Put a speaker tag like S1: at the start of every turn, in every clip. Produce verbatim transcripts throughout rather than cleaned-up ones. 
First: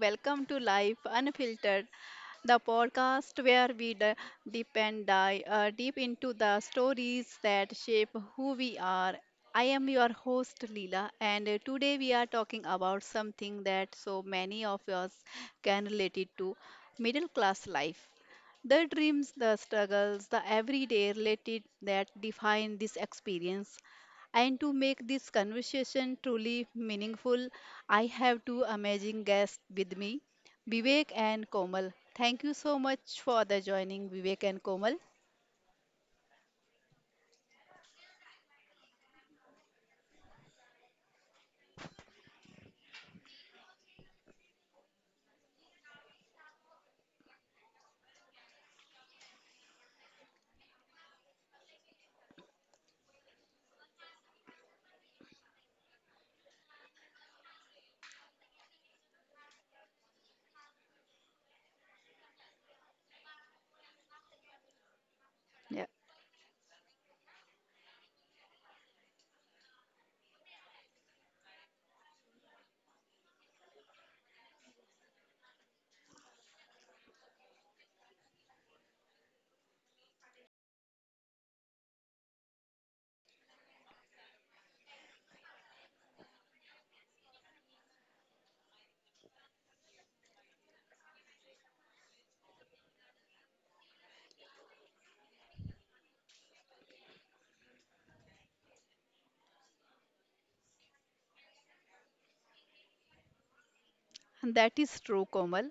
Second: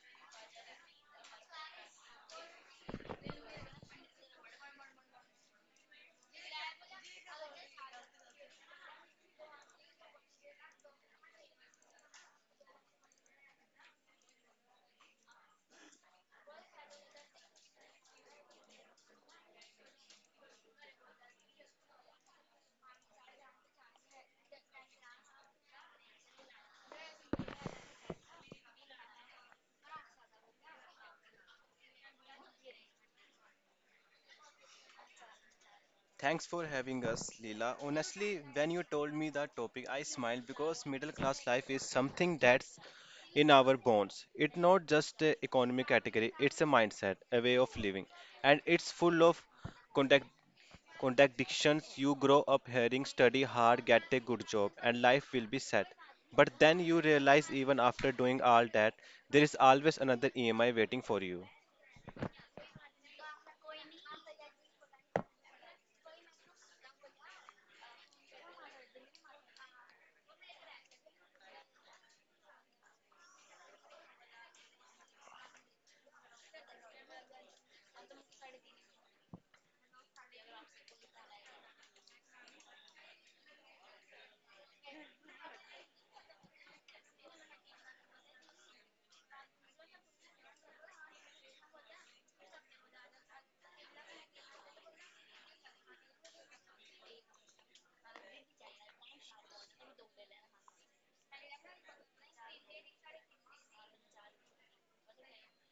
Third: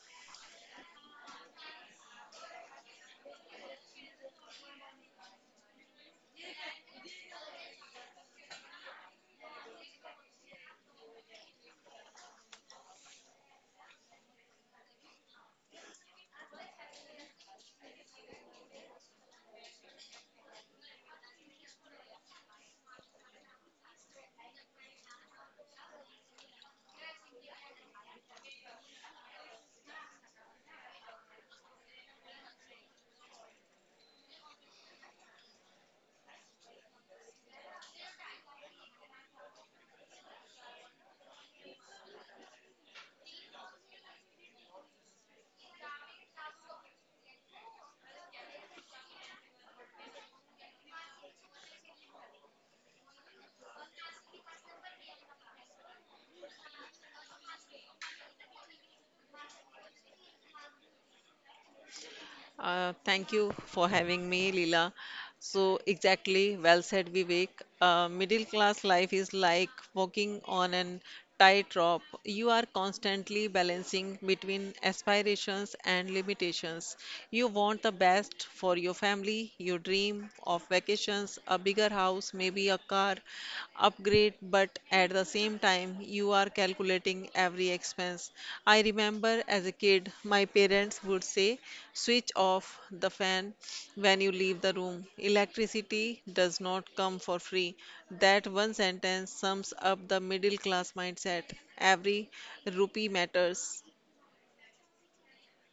S1: welcome to Life Unfiltered, the podcast where we d- deep and dive uh, deep into the stories that shape who we are. I am your host Leela, and uh, today we are talking about something that so many of us can relate to: middle class life. The dreams, the struggles, the everyday related that define this experience. And to make this conversation truly meaningful, I have two amazing guests with me, Vivek and Komal. Thank you so much for the joining Vivek and Komal.
S2: Thanks for having us, Leela. Honestly, when you told me the topic, I smiled because middle class life is something that's in our bones. It's not just an economic category, it's a mindset, a way of living. And it's full of contact contradictions. You grow up hearing study hard, get a good job, and life will be set. But then you realize even after doing all that, there is always another E M I waiting for you.
S3: Uh, thank you for having me, Leela. So,
S1: Yeah,
S3: exactly, well said, Vivek. Uh, middle class life is like walking on an tightrope. You are constantly balancing between aspirations and limitations. You want the best for your family, you dream of vacations, a bigger house, maybe a car, are upgrade, but at the same time you are calculating every expense. I remember as a kid my parents would say switch off the fan when you leave the room. Electricity does not come for free. That one sentence sums up the middle class mindset. Every rupee matters.
S1: and that is true, Komal.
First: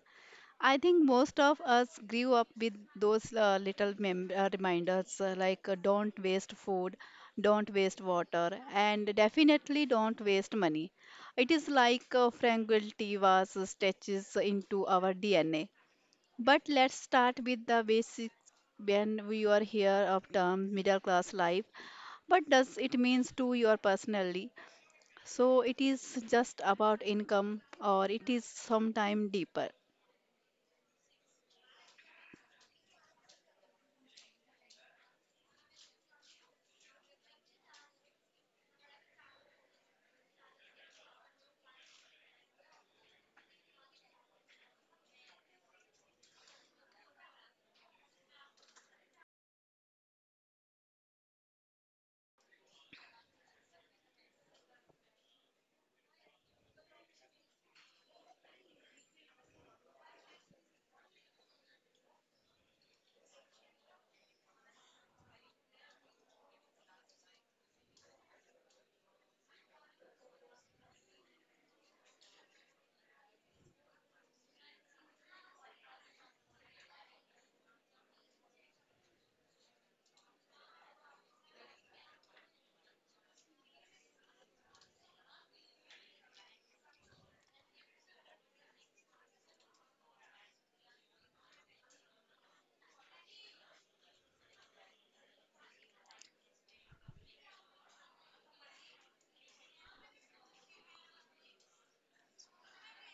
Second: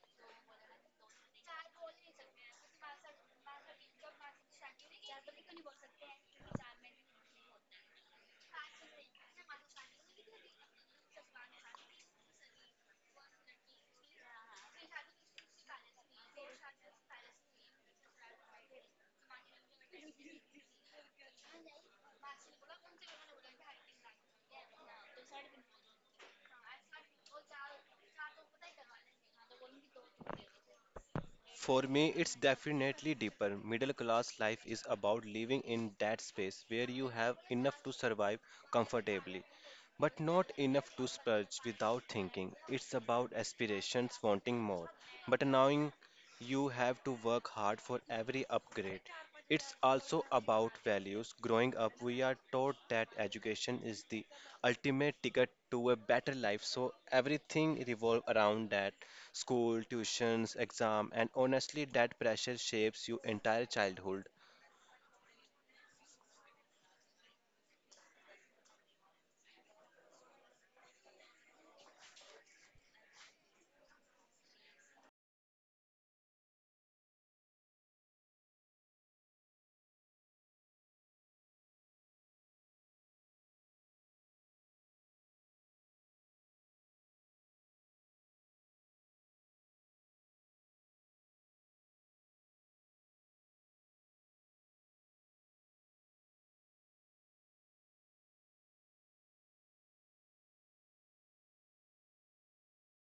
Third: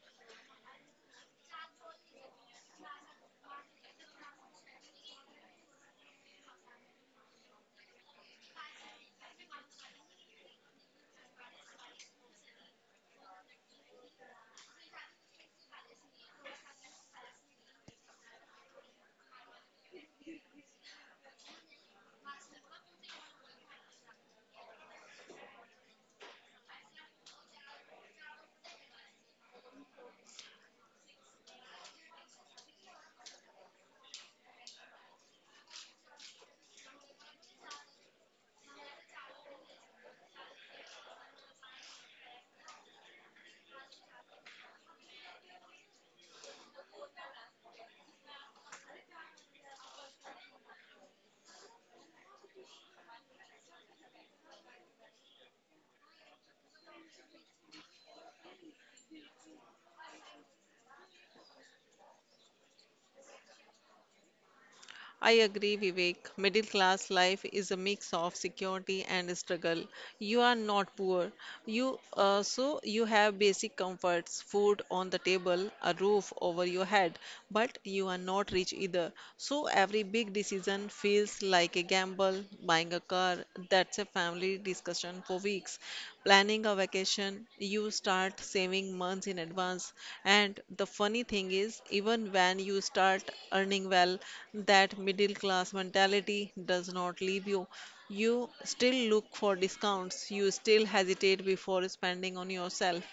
S1: I think most of us grew up with those uh, little mem- uh, reminders uh, like uh, don't waste food, don't waste water, and definitely don't waste money. It is like uh, Frankel T was stretches into our D N A. But let's start with the basics when we are here of term middle class life. What does it means to your personally? So it is just about income or it is sometime deeper,
S2: For me, it's definitely deeper. Middle class life is about living in that space where you have enough to survive comfortably, but not enough to splurge without thinking. It's about aspirations, wanting more, but knowing you have to work hard for every upgrade. It's also about values. Growing up, we are taught that education is the ultimate ticket to a better life, so everything revolves around that. School, tuitions, exam, and honestly, that pressure shapes your entire childhood.
S3: I agree, Vivek. Middle class life is a mix of security and struggle. You are not poor. You uh, so you have basic comforts, food on the table, a roof over your head, but you are not rich either. So every big decision feels like a gamble. Buying a car, that's a family discussion for weeks. Planning a vacation, you start saving months in advance. And the funny thing is, even when you start earning well, that middle class mentality does not leave you. You still look for discounts, you still hesitate before spending on yourself.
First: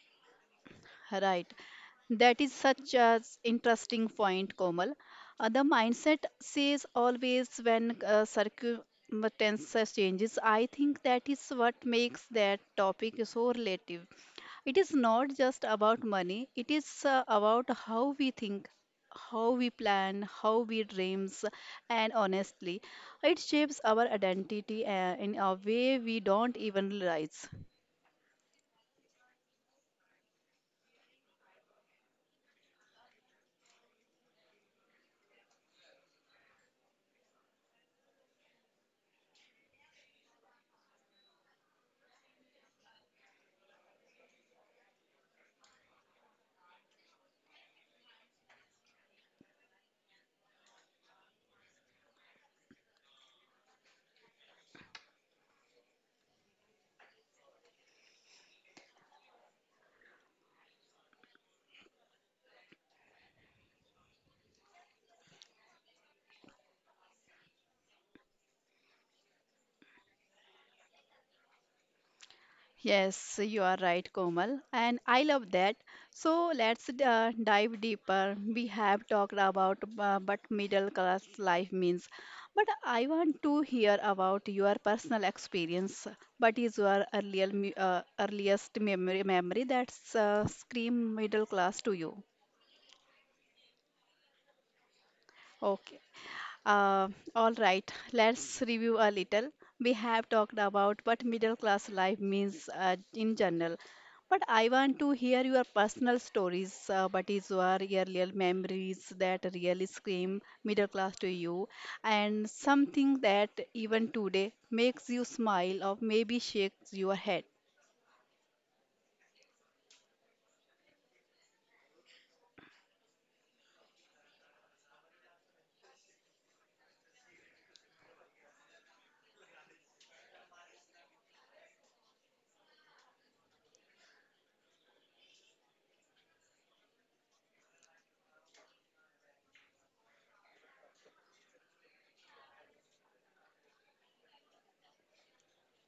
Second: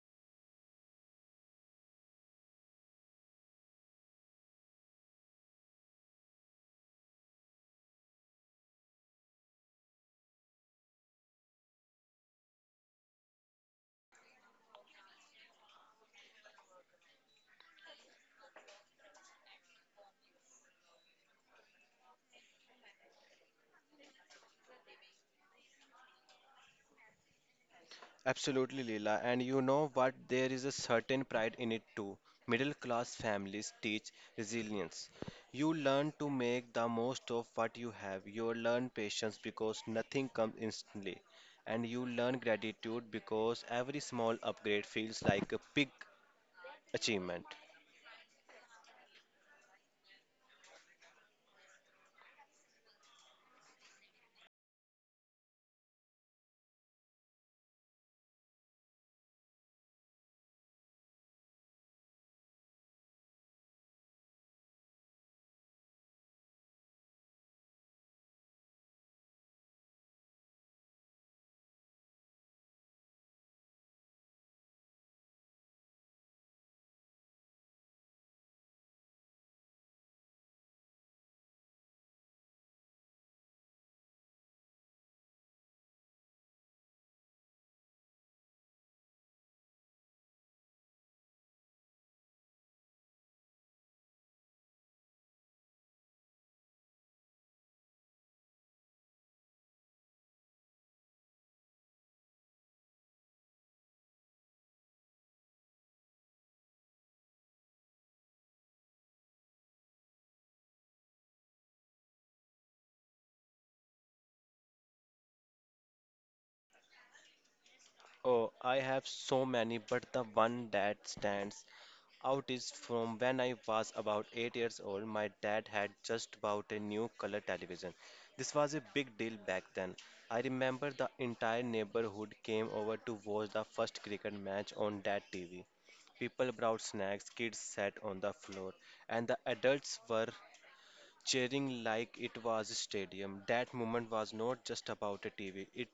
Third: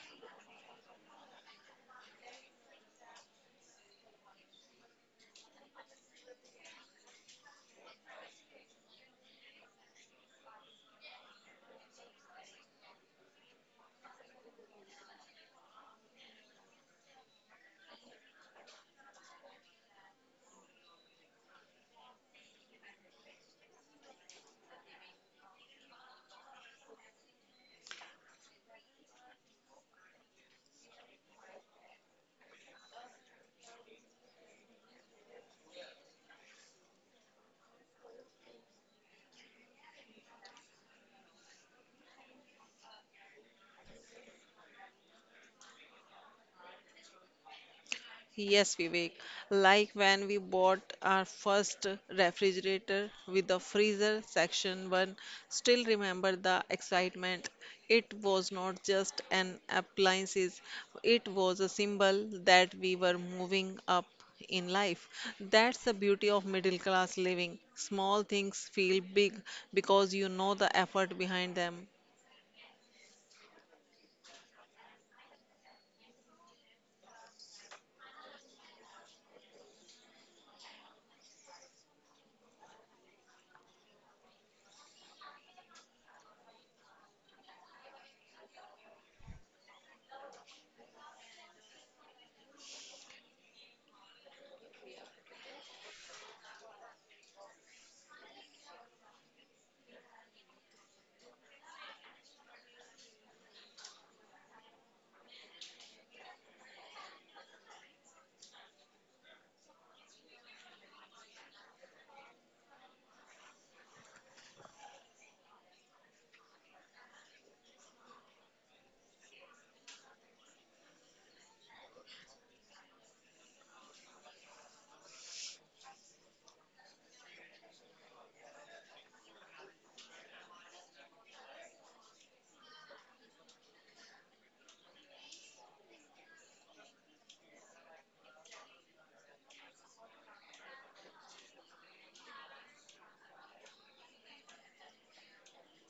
S1: right? That is such an interesting point, Komal. Uh, the mindset says always when uh, circumstances changes. I think that is what makes that topic so relative. It is not just about money, it is uh, about how we think, how we plan, how we dreams, and honestly, it shapes our identity uh, in a way we don't even realize.
S2: Absolutely, Leela. And you know what? There is a certain pride in it too. Middle class families teach resilience. You learn to make the most of what you have. You learn patience because nothing comes instantly. And you learn gratitude because every small upgrade feels like a big achievement.
S3: Yes, Vivek. Like when we bought our first refrigerator with the freezer section one, still remember the excitement. It was not just an appliances, it was a symbol that we were moving up in life. That's the beauty of middle class living. Small things feel big because you know the effort behind them.
S1: Yes, you are right, Komal, and I love that. So let's uh, dive deeper. We have talked about uh, what middle class life means, but I want to hear about your personal experience. What is your earlier, me- uh, earliest memory, memory that's uh, scream middle class to you? Okay. Uh, all right, let's review a little. We have talked about what middle class life means uh, in general, but I want to hear your personal stories. Uh, what is your real memories that really scream middle class to you, and something that even today makes you smile or maybe shakes your head?
S2: Oh, I have so many, but the one that stands out is from when I was about eight years old. My dad had just bought a new color television. This was a big deal back then. I remember the entire neighborhood came over to watch the first cricket match on that T V. People brought snacks, kids sat on the floor, and the adults were cheering like it was a stadium. That moment was not just about a T V, it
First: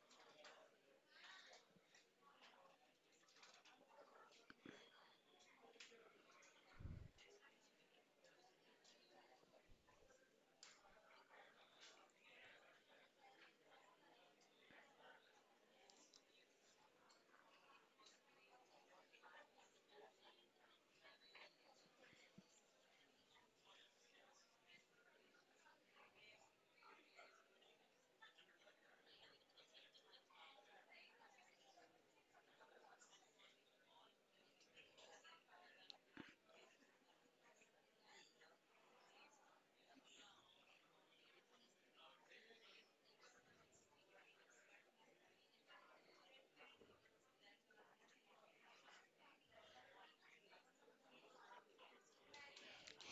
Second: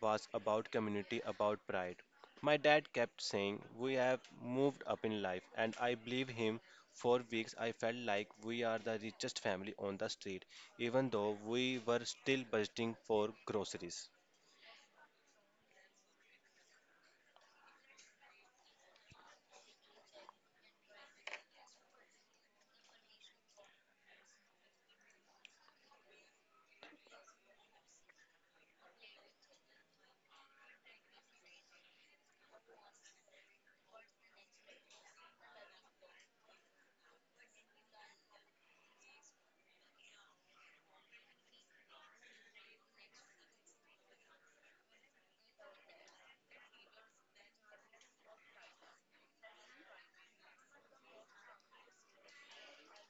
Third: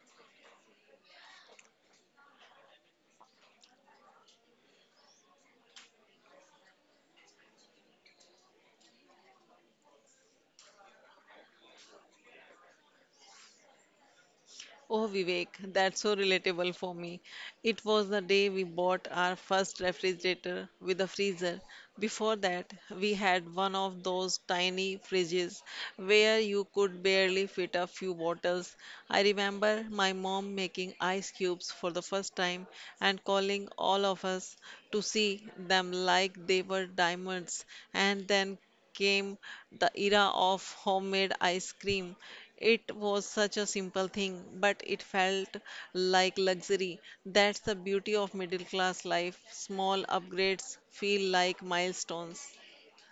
S2: was about community, about pride. My dad kept saying, "We have moved up in life," and I believe him. For weeks, I felt like we are the richest family on the street, even though we were still budgeting for groceries.
S3: Oh, Vivek, that's so relatable for me. It was the day we bought our first refrigerator with a freezer. Before that, we had one of those tiny fridges where you could barely fit a few bottles. I remember my mom making ice cubes for the first time and calling all of us to see them like they were diamonds. And then came the era of homemade ice cream. It was such a simple thing, but it felt like luxury. That's the beauty of middle class life. Small upgrades feel like milestones.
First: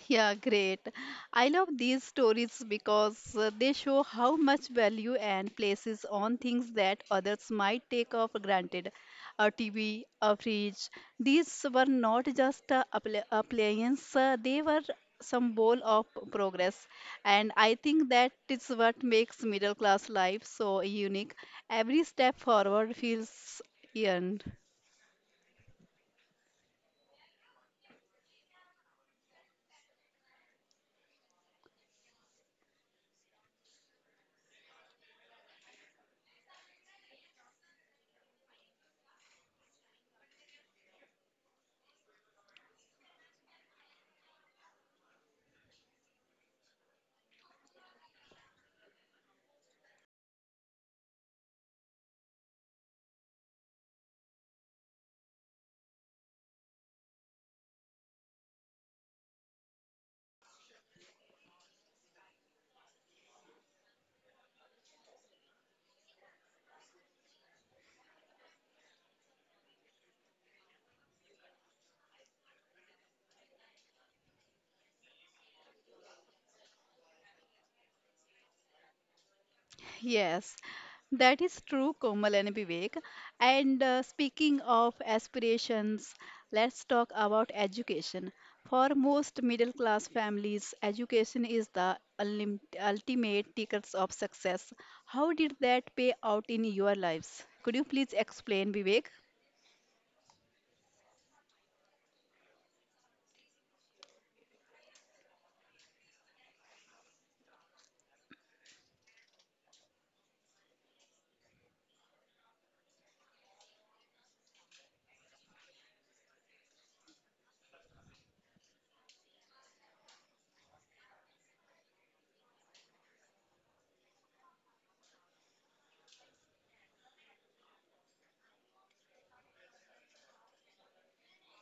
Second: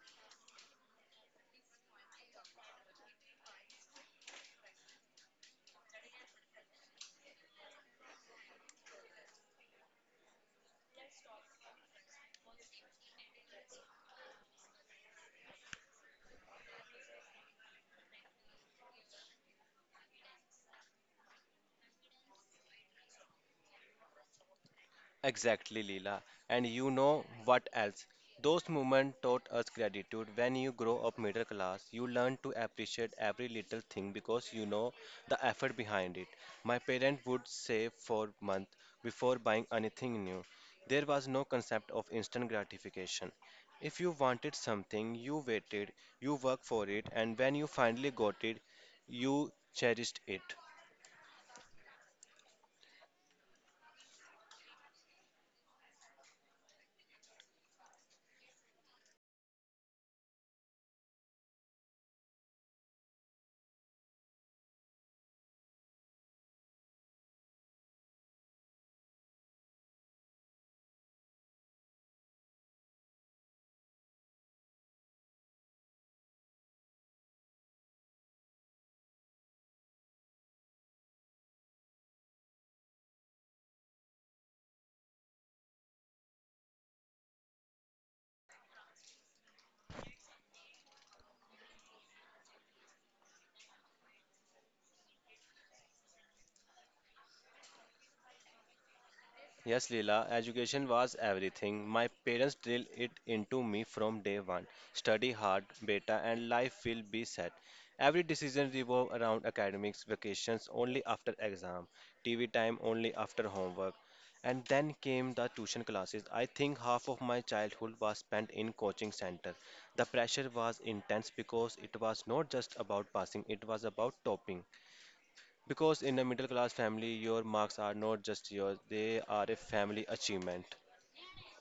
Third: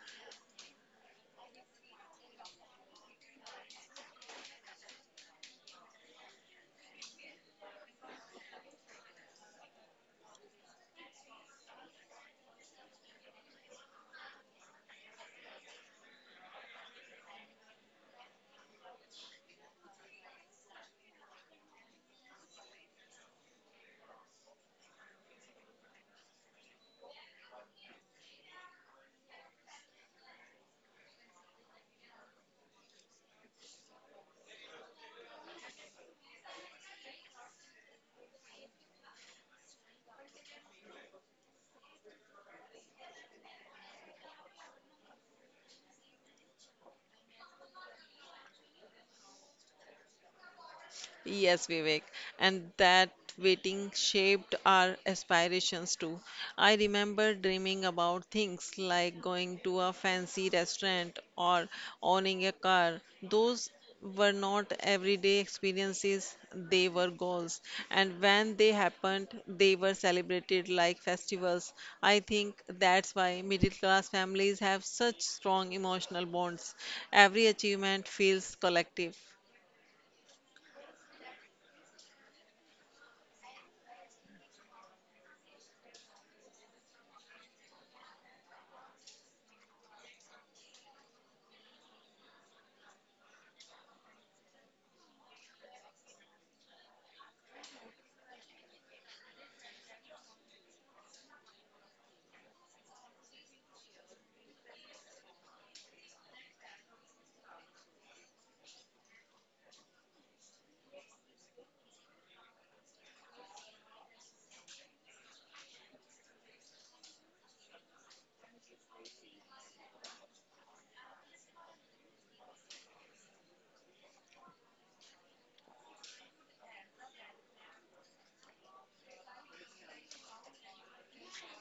S1: Yeah, great. I love these stories because uh, they show how much value and places on things that others might take for granted. A T V, a fridge. These were not just uh, appli- appliance, uh, they were symbol of progress. And I think that is what makes middle class life so unique. Every step forward feels earned.
S2: Exactly, Leela. And you know what else? Those moments taught us gratitude. When you grow up middle class, you learn to appreciate every little thing because you know the effort behind it. My parents would save for months before buying anything new. There was no concept of instant gratification. If you wanted something, you waited, you worked for it, and when you finally got it, you cherished it.
S3: Yes, Vivek, and that waiting shaped our aspirations too. I remember dreaming about things like going to a fancy restaurant or owning a car. Those were not everyday experiences, they were goals. And when they happened, they were celebrated like festivals. I think that's why middle class families have such strong emotional bonds. Every achievement feels collective.
S1: Yes, that is true, Komal and Vivek. And uh, speaking of aspirations, let's talk about education. For most middle class families, education is the ulim- ultimate tickets of success. How did that pay out in your lives? Could you please explain, Vivek?
S2: Yes, Leela, education was everything. My parents drilled it into me from day one. Study hard, beta, and life will be set. Every decision revolved around academics, vacations only after exam, T V time only after homework. And then came the tuition classes. I think half of my childhood was spent in coaching center. The pressure was intense because it was not just about passing, it was about topping. Because in a middle class family, your marks are not just yours, they are a family achievement.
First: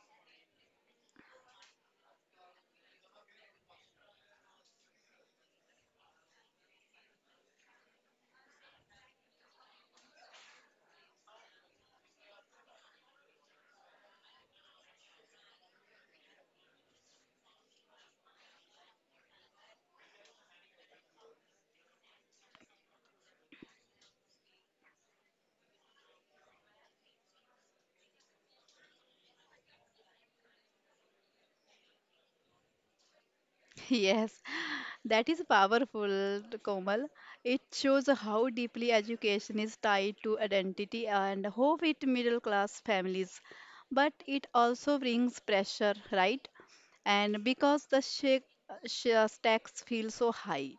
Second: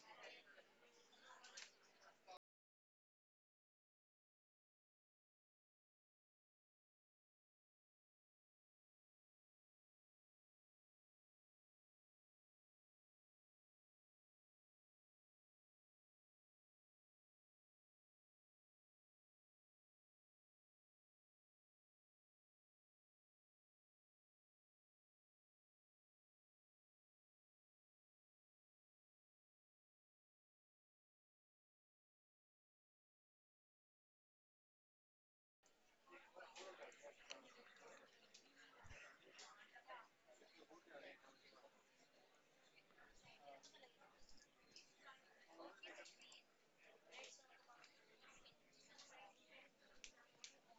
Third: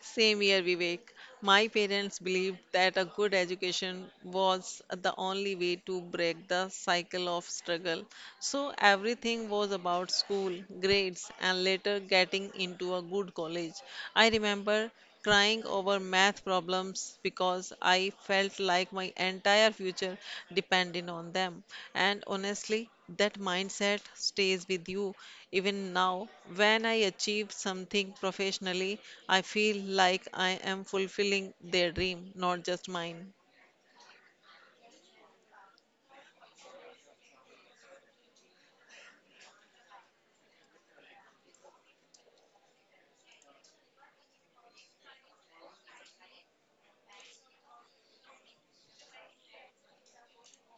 S3: Same year, Vivek. My parents believed that a good education was the only way to break the cycle of struggle. So everything was about school, grades, and later getting into a good college. I remember crying over math problems because I felt like my entire future depended on them. And honestly, that mindset stays with you even now. When I achieve something professionally, I feel like I am fulfilling their dream, not just mine.
S1: Yes, that is powerful, Komal. It shows how deeply education is tied to identity and hope with middle class families. But it also brings pressure, right? And because the shake, sh- stacks feel so high.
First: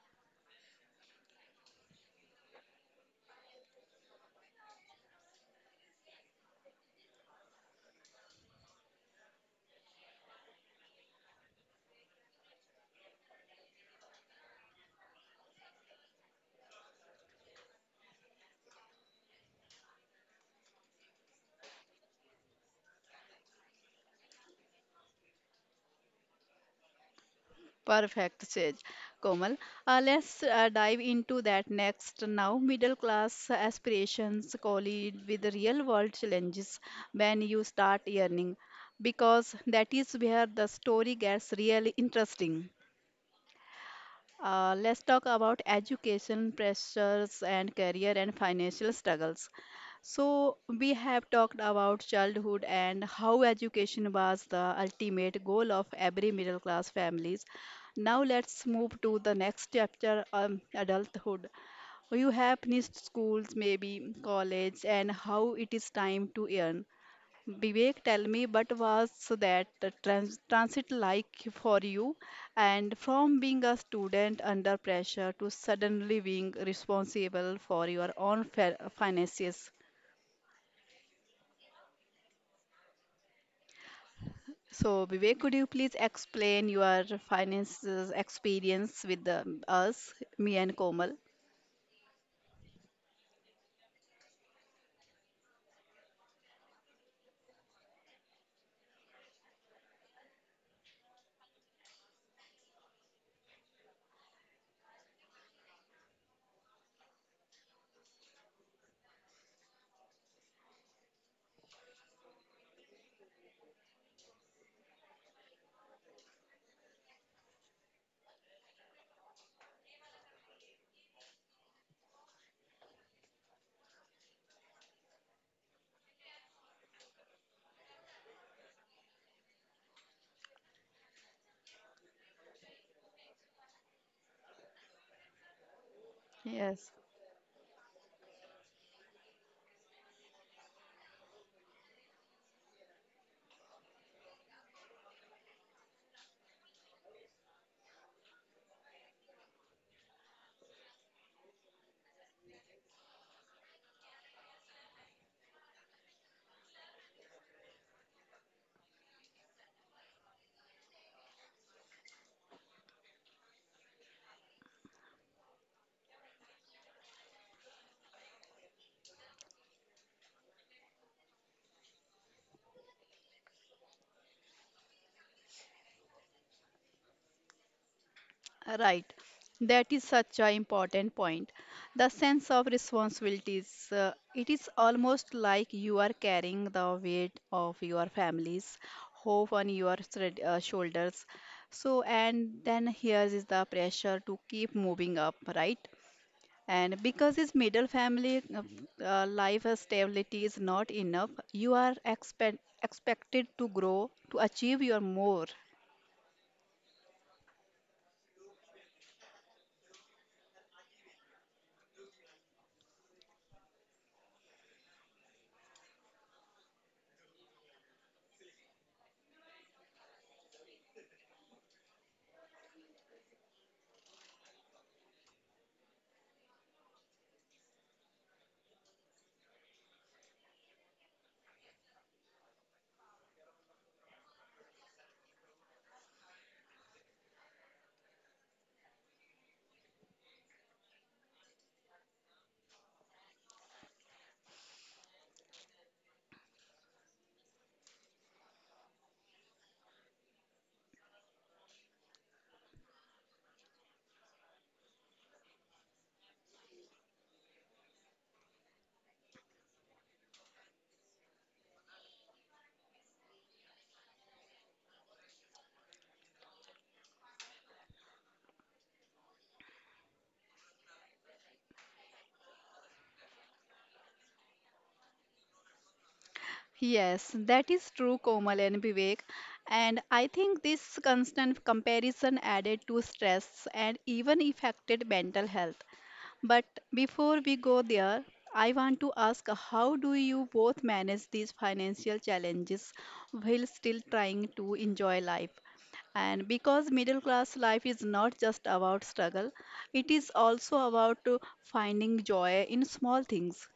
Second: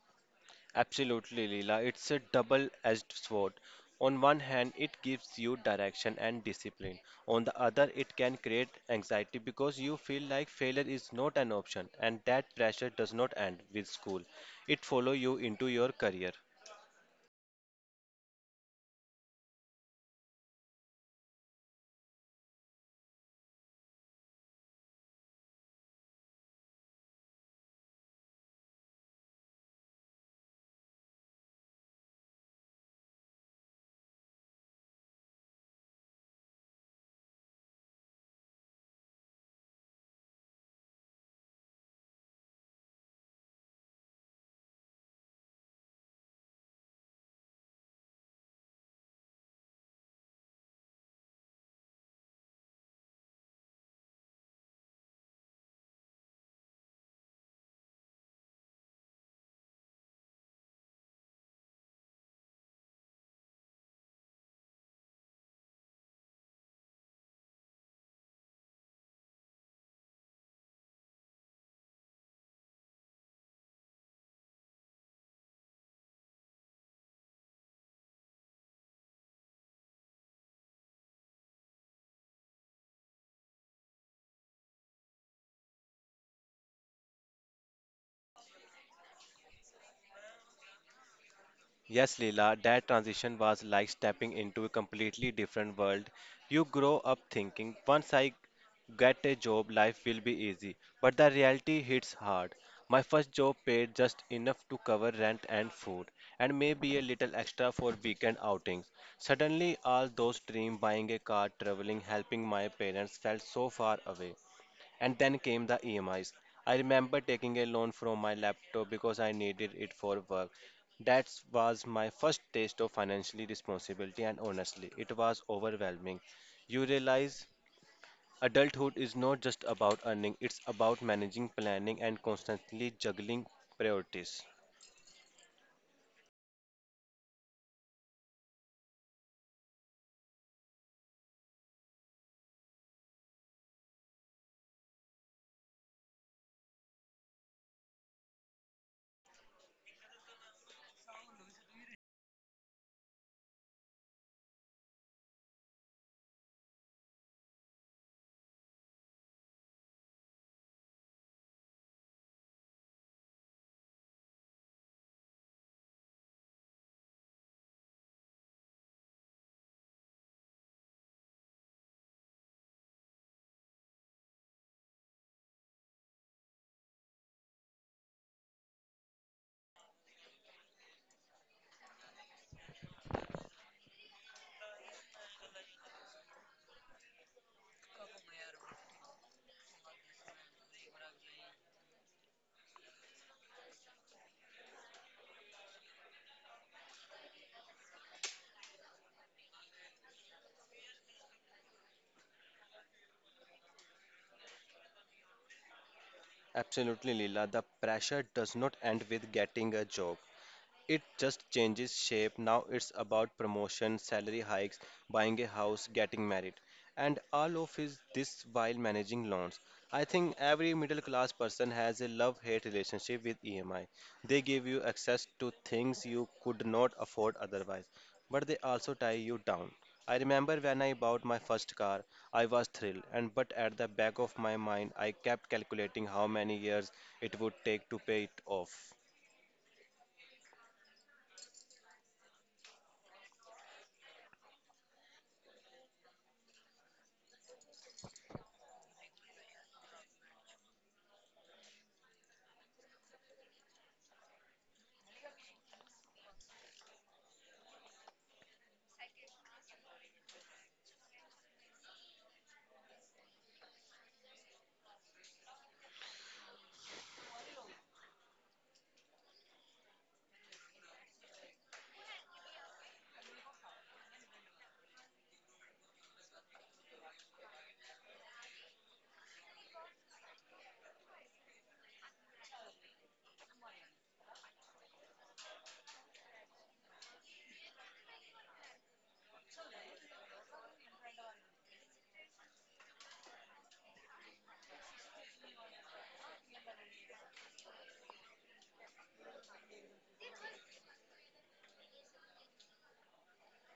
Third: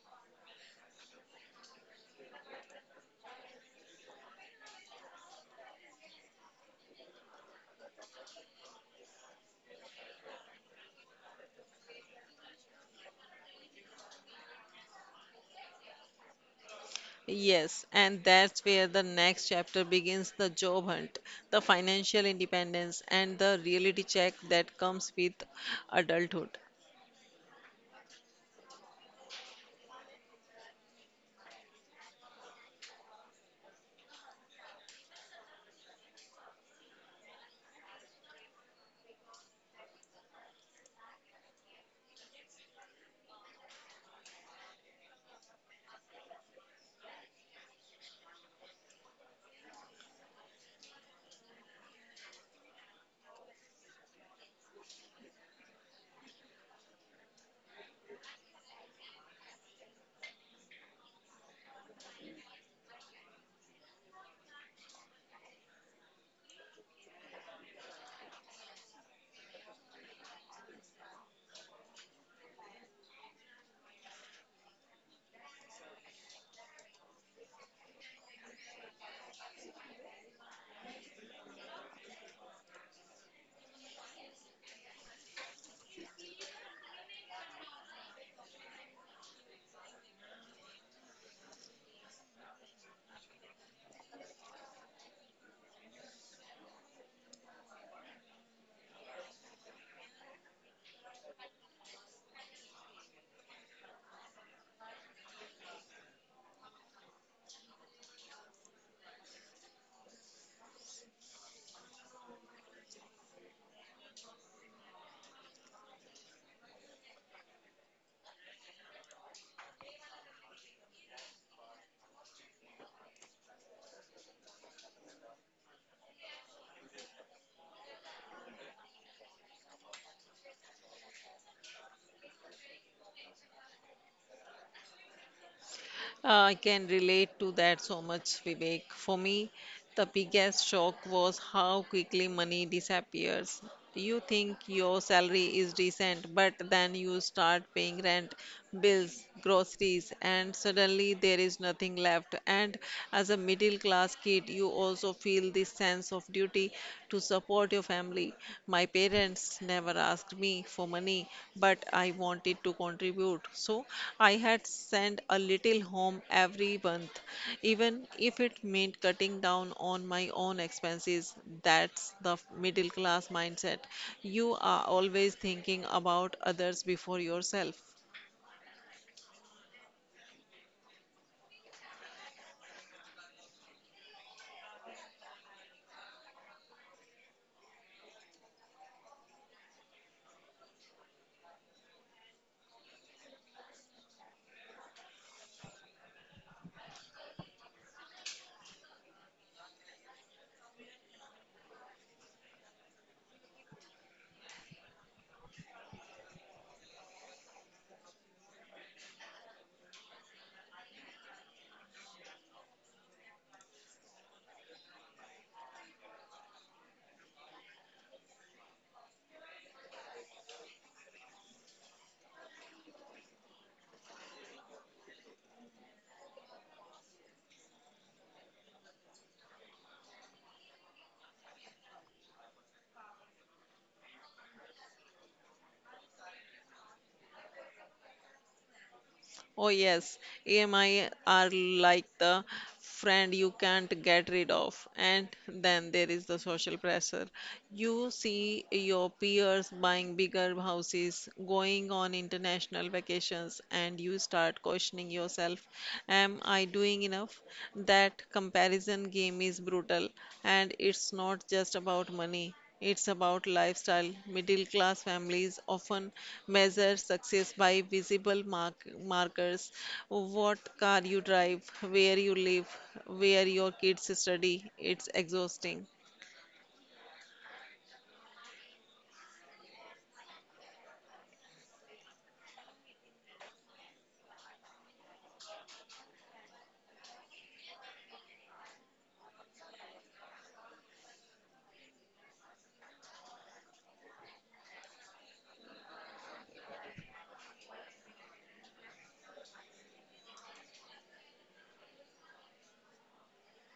S2: Absolutely, Leela. It's a double edged sword. On one hand, it gives you direction and discipline. On the other, it can create anxiety because you feel like failure is not an option, and that pressure does not end with school. It follows you into your career.
S3: Yes, and that's where the next chapter begins: the job hunt, the financial independence, and the reality check that comes with adulthood.
S1: Perfect, says Komal. Uh, let's uh, dive into that next. Now, middle class aspirations collide with the real world challenges when you start earning, because that is where the story gets really interesting. Uh, let's talk about education pressures and career and financial struggles. So, we have talked about childhood and how education was the ultimate goal of every middle class families. Now, let's move to the next chapter, um, adulthood. You have finished schools, maybe college, and how it is time to earn. Vivek, tell me, but was that trans transit like for you? And from being a student under pressure to suddenly being responsible for your own fi- finances. So, Vivek, could you please explain your finances experience with the, us, me and Komal?
S2: Yes, Leela, that transition was like stepping into a completely different world. You grow up thinking, once I get a job, life will be easy. But the reality hits hard. My first job paid just enough to cover rent and food, and maybe a little extra for weekend outings. Suddenly, all those dreams buying a car, traveling, helping my parents felt so far away. And then came the E M Is. I remember taking a loan from my laptop because I needed it for work. That was my first taste of financially responsibility, and honestly, it was overwhelming. You realize adulthood is not just about earning, it's about managing, planning, and constantly juggling priorities.
S3: Uh, I can
S1: Yes.
S3: relate to that so much, Vivek. For me, the biggest shock was how quickly money disappears. You think your salary is decent, but then you start paying rent, bills, groceries, and suddenly there is nothing left. And as a middle class kid, you also feel this sense of duty to support your family. My parents never asked me for money, but I wanted to contribute. So I had sent a little home every month, even if it meant cutting down on my own expenses. That's the middle class mindset. You are always thinking about others before yourself.
S1: Right. That is such an important point. The sense of responsibilities. Uh, it is almost like you are carrying the weight of your family's hope on your thread, uh, shoulders. So, and then here is the pressure to keep moving up, right? And because this middle family uh, uh, life stability is not enough, you are expect, expected to grow, to achieve your more.
S2: Absolutely, Leela. The pressure does not end with getting a job. It just changes shape. Now it's about promotion, salary hikes, buying a house, getting married, and all of his this while managing loans. I think every middle class person has a love-hate relationship with E M I. They give you access to things you could not afford otherwise, but they also tie you down. I remember when I bought my first car, I was thrilled, and but at the back of my mind, I kept calculating how many years it would take to pay it off.
S3: Oh, yes, E M I are like the friend you can't get rid of. And then there is the social pressure. You see your peers buying bigger houses, going on international vacations, and you start questioning yourself, am I doing enough? That comparison game is brutal, and it's not just about money. It's about lifestyle. Middle class families often measure success by visible mark- markers, what car you drive, where you live, where your kids study. It's exhausting.
S1: Yes, that is true, Komal and Vivek. And I think this constant comparison added to stress and even affected mental health. But before we go there, I want to ask how do you both manage these financial challenges while still trying to enjoy life? And because middle class life is not just about struggle, it is also about uh, finding joy in small things.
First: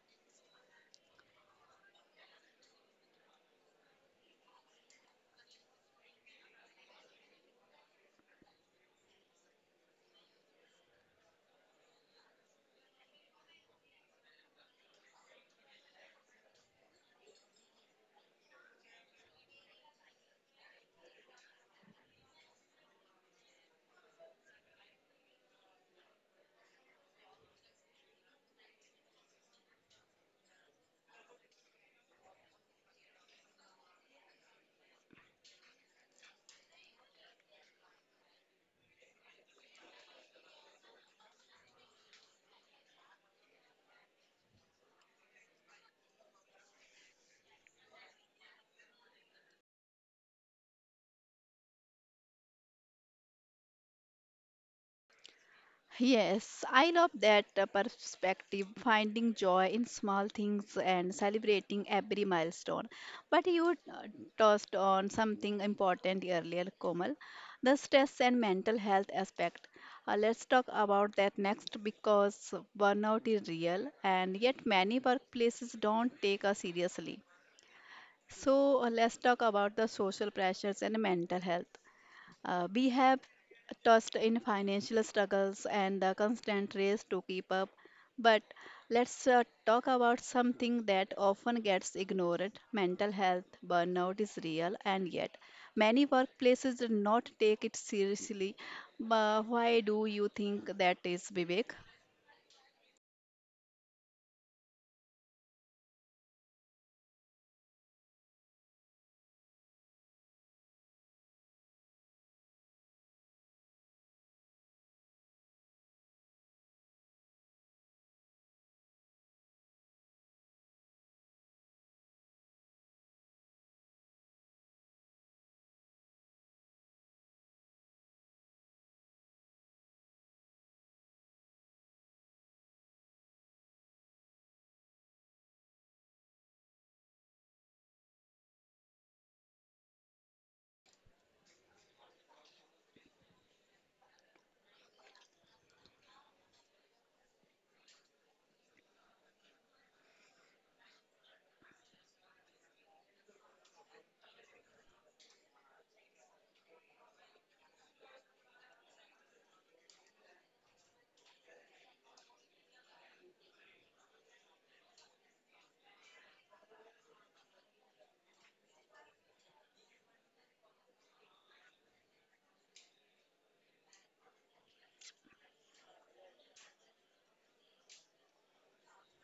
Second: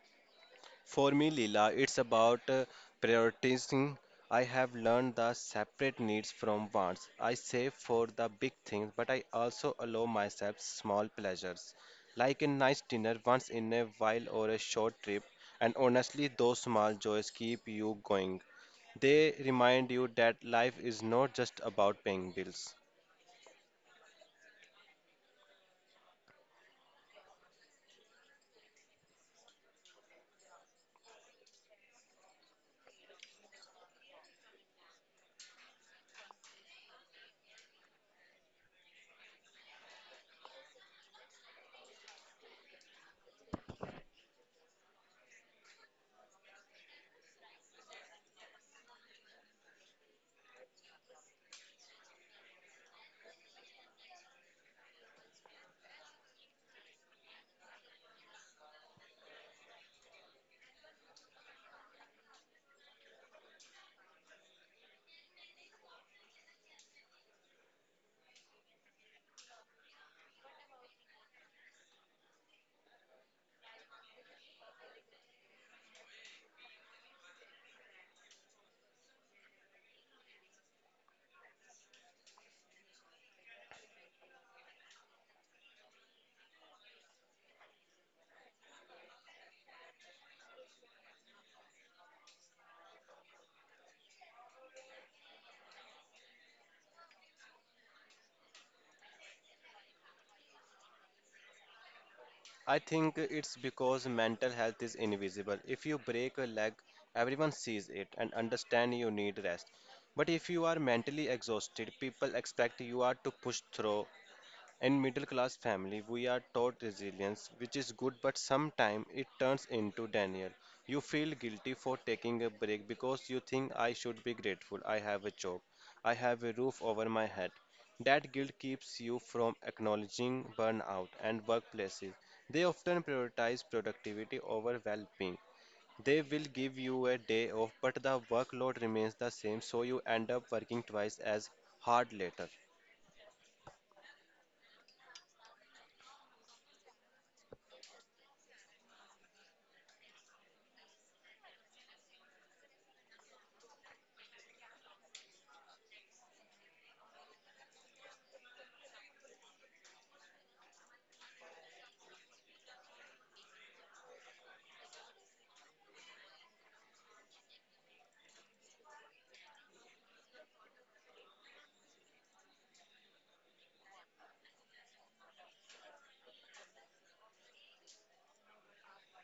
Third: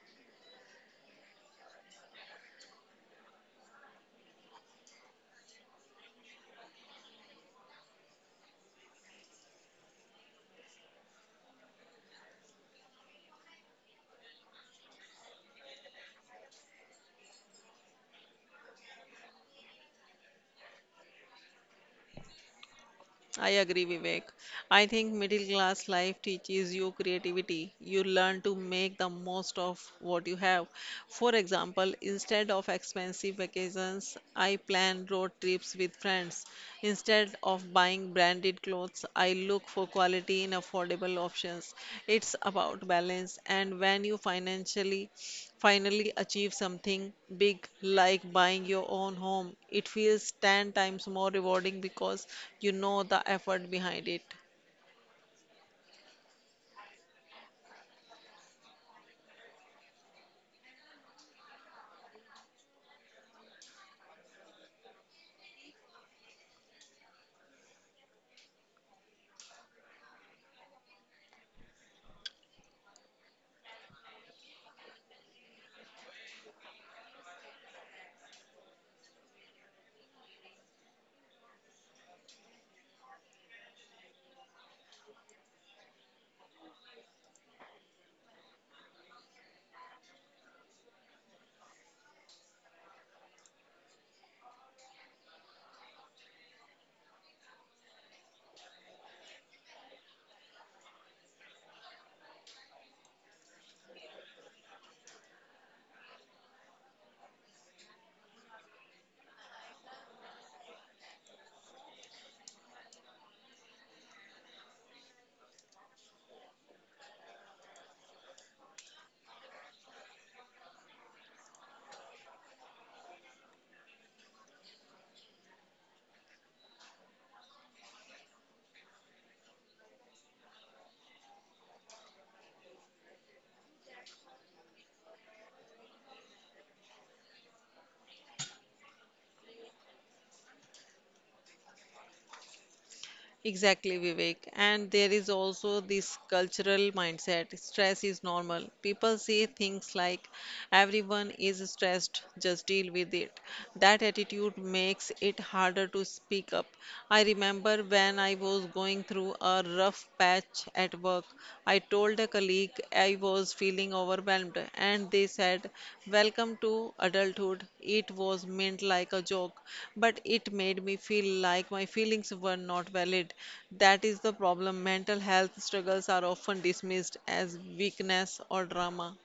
S2: For me, Leela, it's about uh, prioritizing. I have learned the separate needs from wants. I save for the big things, but I also allow myself small pleasures, like a nice dinner once in a while or a short trip. And honestly, those small joys keep you going. They remind you that life is not just about paying bills.
S3: I agree, Vivek. I think middle class life teaches you creativity. You learn to make the most of what you have. For example, instead of expensive vacations, I plan road trips with friends. Instead of buying branded clothes, clothes, I look for quality in affordable options. It's about balance, and when you financially finally achieve something big like buying your own home, it feels ten times more rewarding because you know the effort behind it.
S1: Yes, I love that uh, perspective, finding joy in small things and celebrating every milestone. But you uh, touched on something important earlier, Komal, the stress and mental health aspect. Uh, let's talk about that next because burnout is real and yet many workplaces don't take us seriously. So, uh, let's talk about the social pressures and mental health. Uh, we have tossed in financial struggles and the constant race to keep up. But let's uh, talk about something that often gets ignored mental health burnout is real, and yet many workplaces do not take it seriously. But why do you think that is, Vivek?
S2: I think it's because mental health is invisible. If you break a leg, everyone sees it and understand you need rest. But if you are mentally exhausted, people expect you are to push through in middle class family, we are taught resilience, which is good, but sometimes it turns into Daniel. You feel guilty for taking a break because you think I should be grateful. I have a job. I have a roof over my head. That guilt keeps you from acknowledging burnout and workplaces. They often prioritize productivity over well-being. They will give you a day off, but the workload remains the same, so you end up working twice as hard later.
S3: Exactly, Vivek. And there is also this cultural mindset. Stress is normal. People say things like, everyone is stressed, just deal with it. That attitude makes it harder to speak up. I remember when I was going through a rough patch at work, work. I told a colleague I was feeling overwhelmed, and they said, welcome to adulthood. It was meant like a joke, but it made me feel like my feelings were not valid. That is the problem. Mental health struggles are often dismissed as weakness or drama.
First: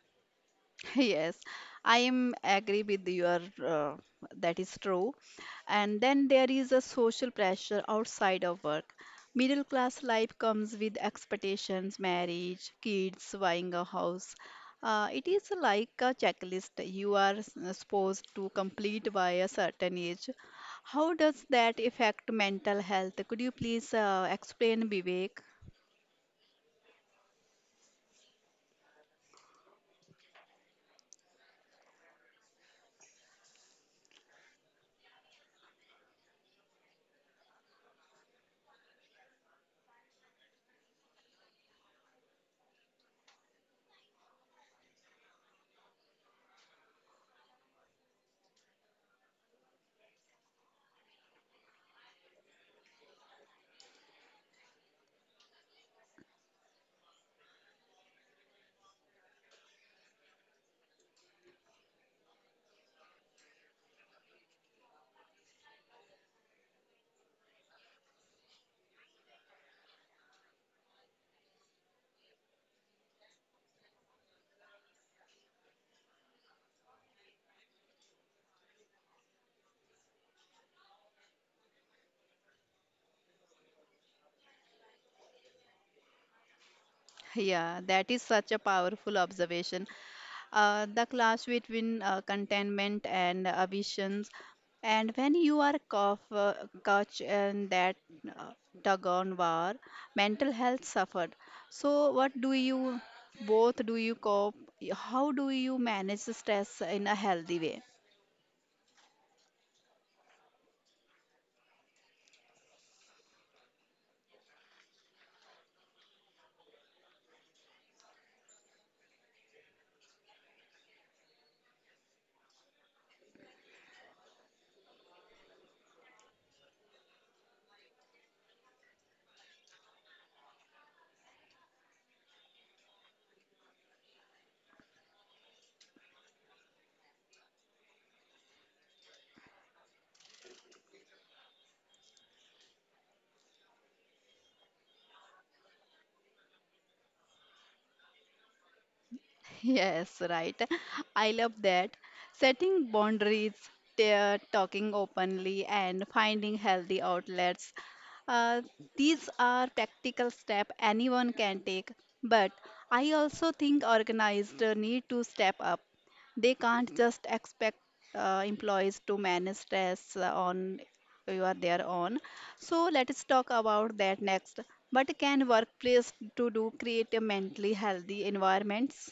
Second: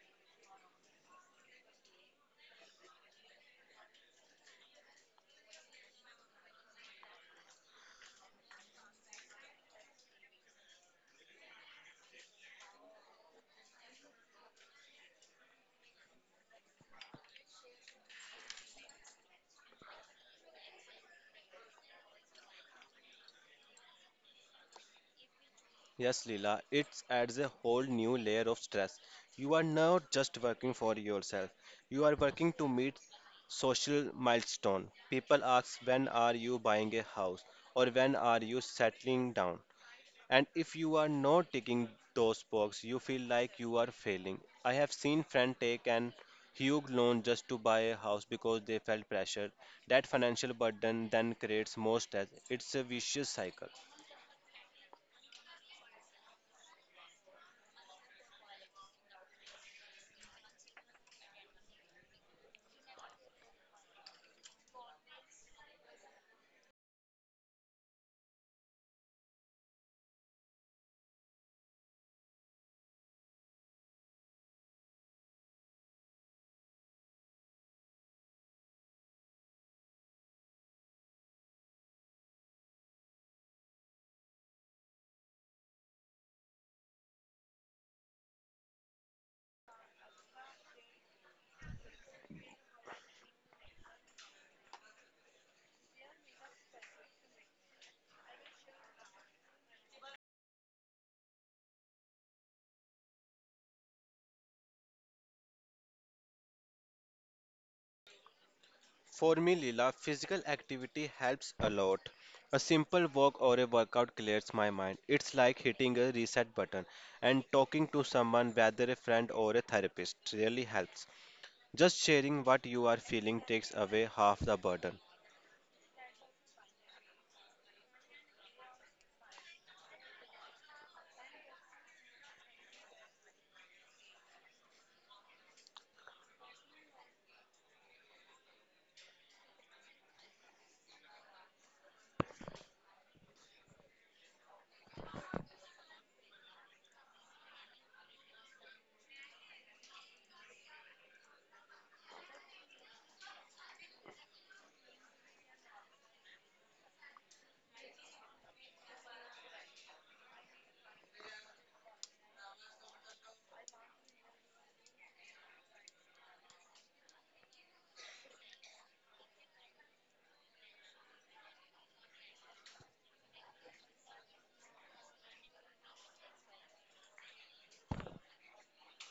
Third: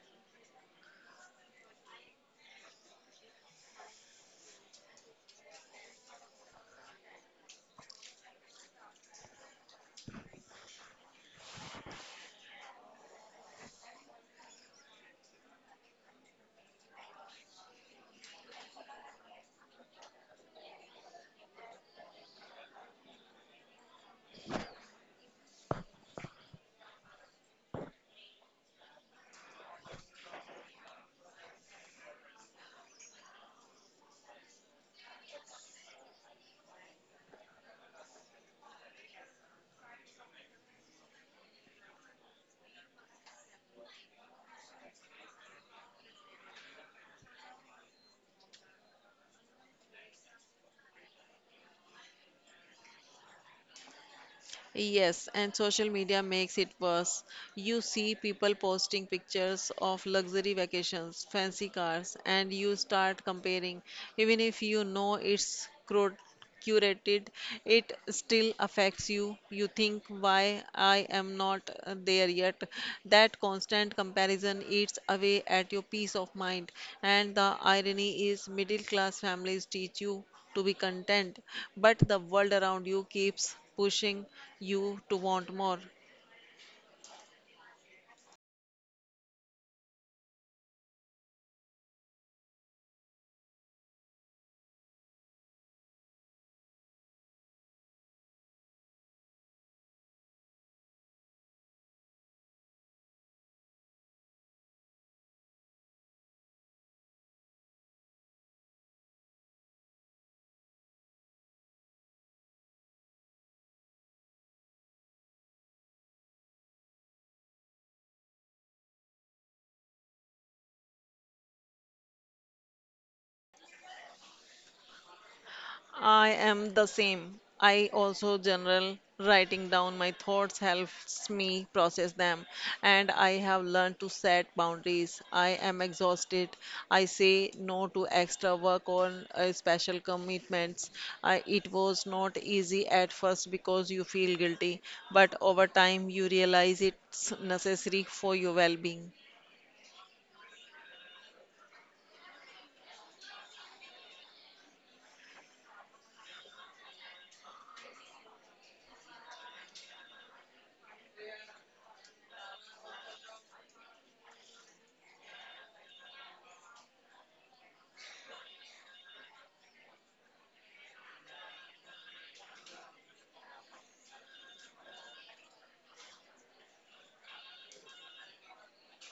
S1: Yes, I am agree with your uh, that is true. And then there is a social pressure outside of work. Middle class life comes with expectations, marriage, kids, buying a house. Uh, it is like a checklist you are s- uh, supposed to complete by a certain age. How does that affect mental health? Could you please uh, explain, Vivek?
S2: Yes, Leela, it adds a whole new layer of stress. You are not just working for yourself, you are working to meet social milestone. People ask when are you buying a house or when are you settling down? And if you are not ticking those boxes, you feel like you are failing. I have seen friends take an huge loan just to buy a house because they felt pressure. That financial burden then creates more stress. It's a vicious cycle.
S3: Yes, and social media makes it worse. You see people posting pictures of luxury vacations, fancy cars, and you start comparing. Even if you know it's cro- curated, it still affects you. You think, why I am not uh, there yet. That constant comparison eats away at your peace of mind. And the irony is, middle class families teach you to be content, but the world around you keeps pushing you to want more.
S1: Yeah, that is such a powerful observation. Uh, the clash between uh, contentment and ambitions, and when you are caught, uh, caught in that uh, tug on war, mental health suffered. So, what do you both do you cope? How do you manage the stress in a healthy way?
S2: For me, Leela, physical activity helps a lot. A simple walk or a workout clears my mind. It's like hitting a reset button and talking to someone, whether a friend or a therapist, really helps. Just sharing what you are feeling takes away half the burden.
S3: I am the same. I also journal, writing down my thoughts helps me process them, and I have learned to set boundaries. I am exhausted. I say no to extra work or uh, special commitments. I, it was not easy at first because you feel guilty, but over time you realize it's necessary for your well-being.
S1: Yes, right. I love that. Setting boundaries, ta- talking openly, and finding healthy outlets. Uh, these are practical steps anyone can take. But I also think organized need to step up. They can't just expect uh, employees to manage stress uh, on you are their own. So let's talk about that next. But can workplace to do create a mentally healthy environments?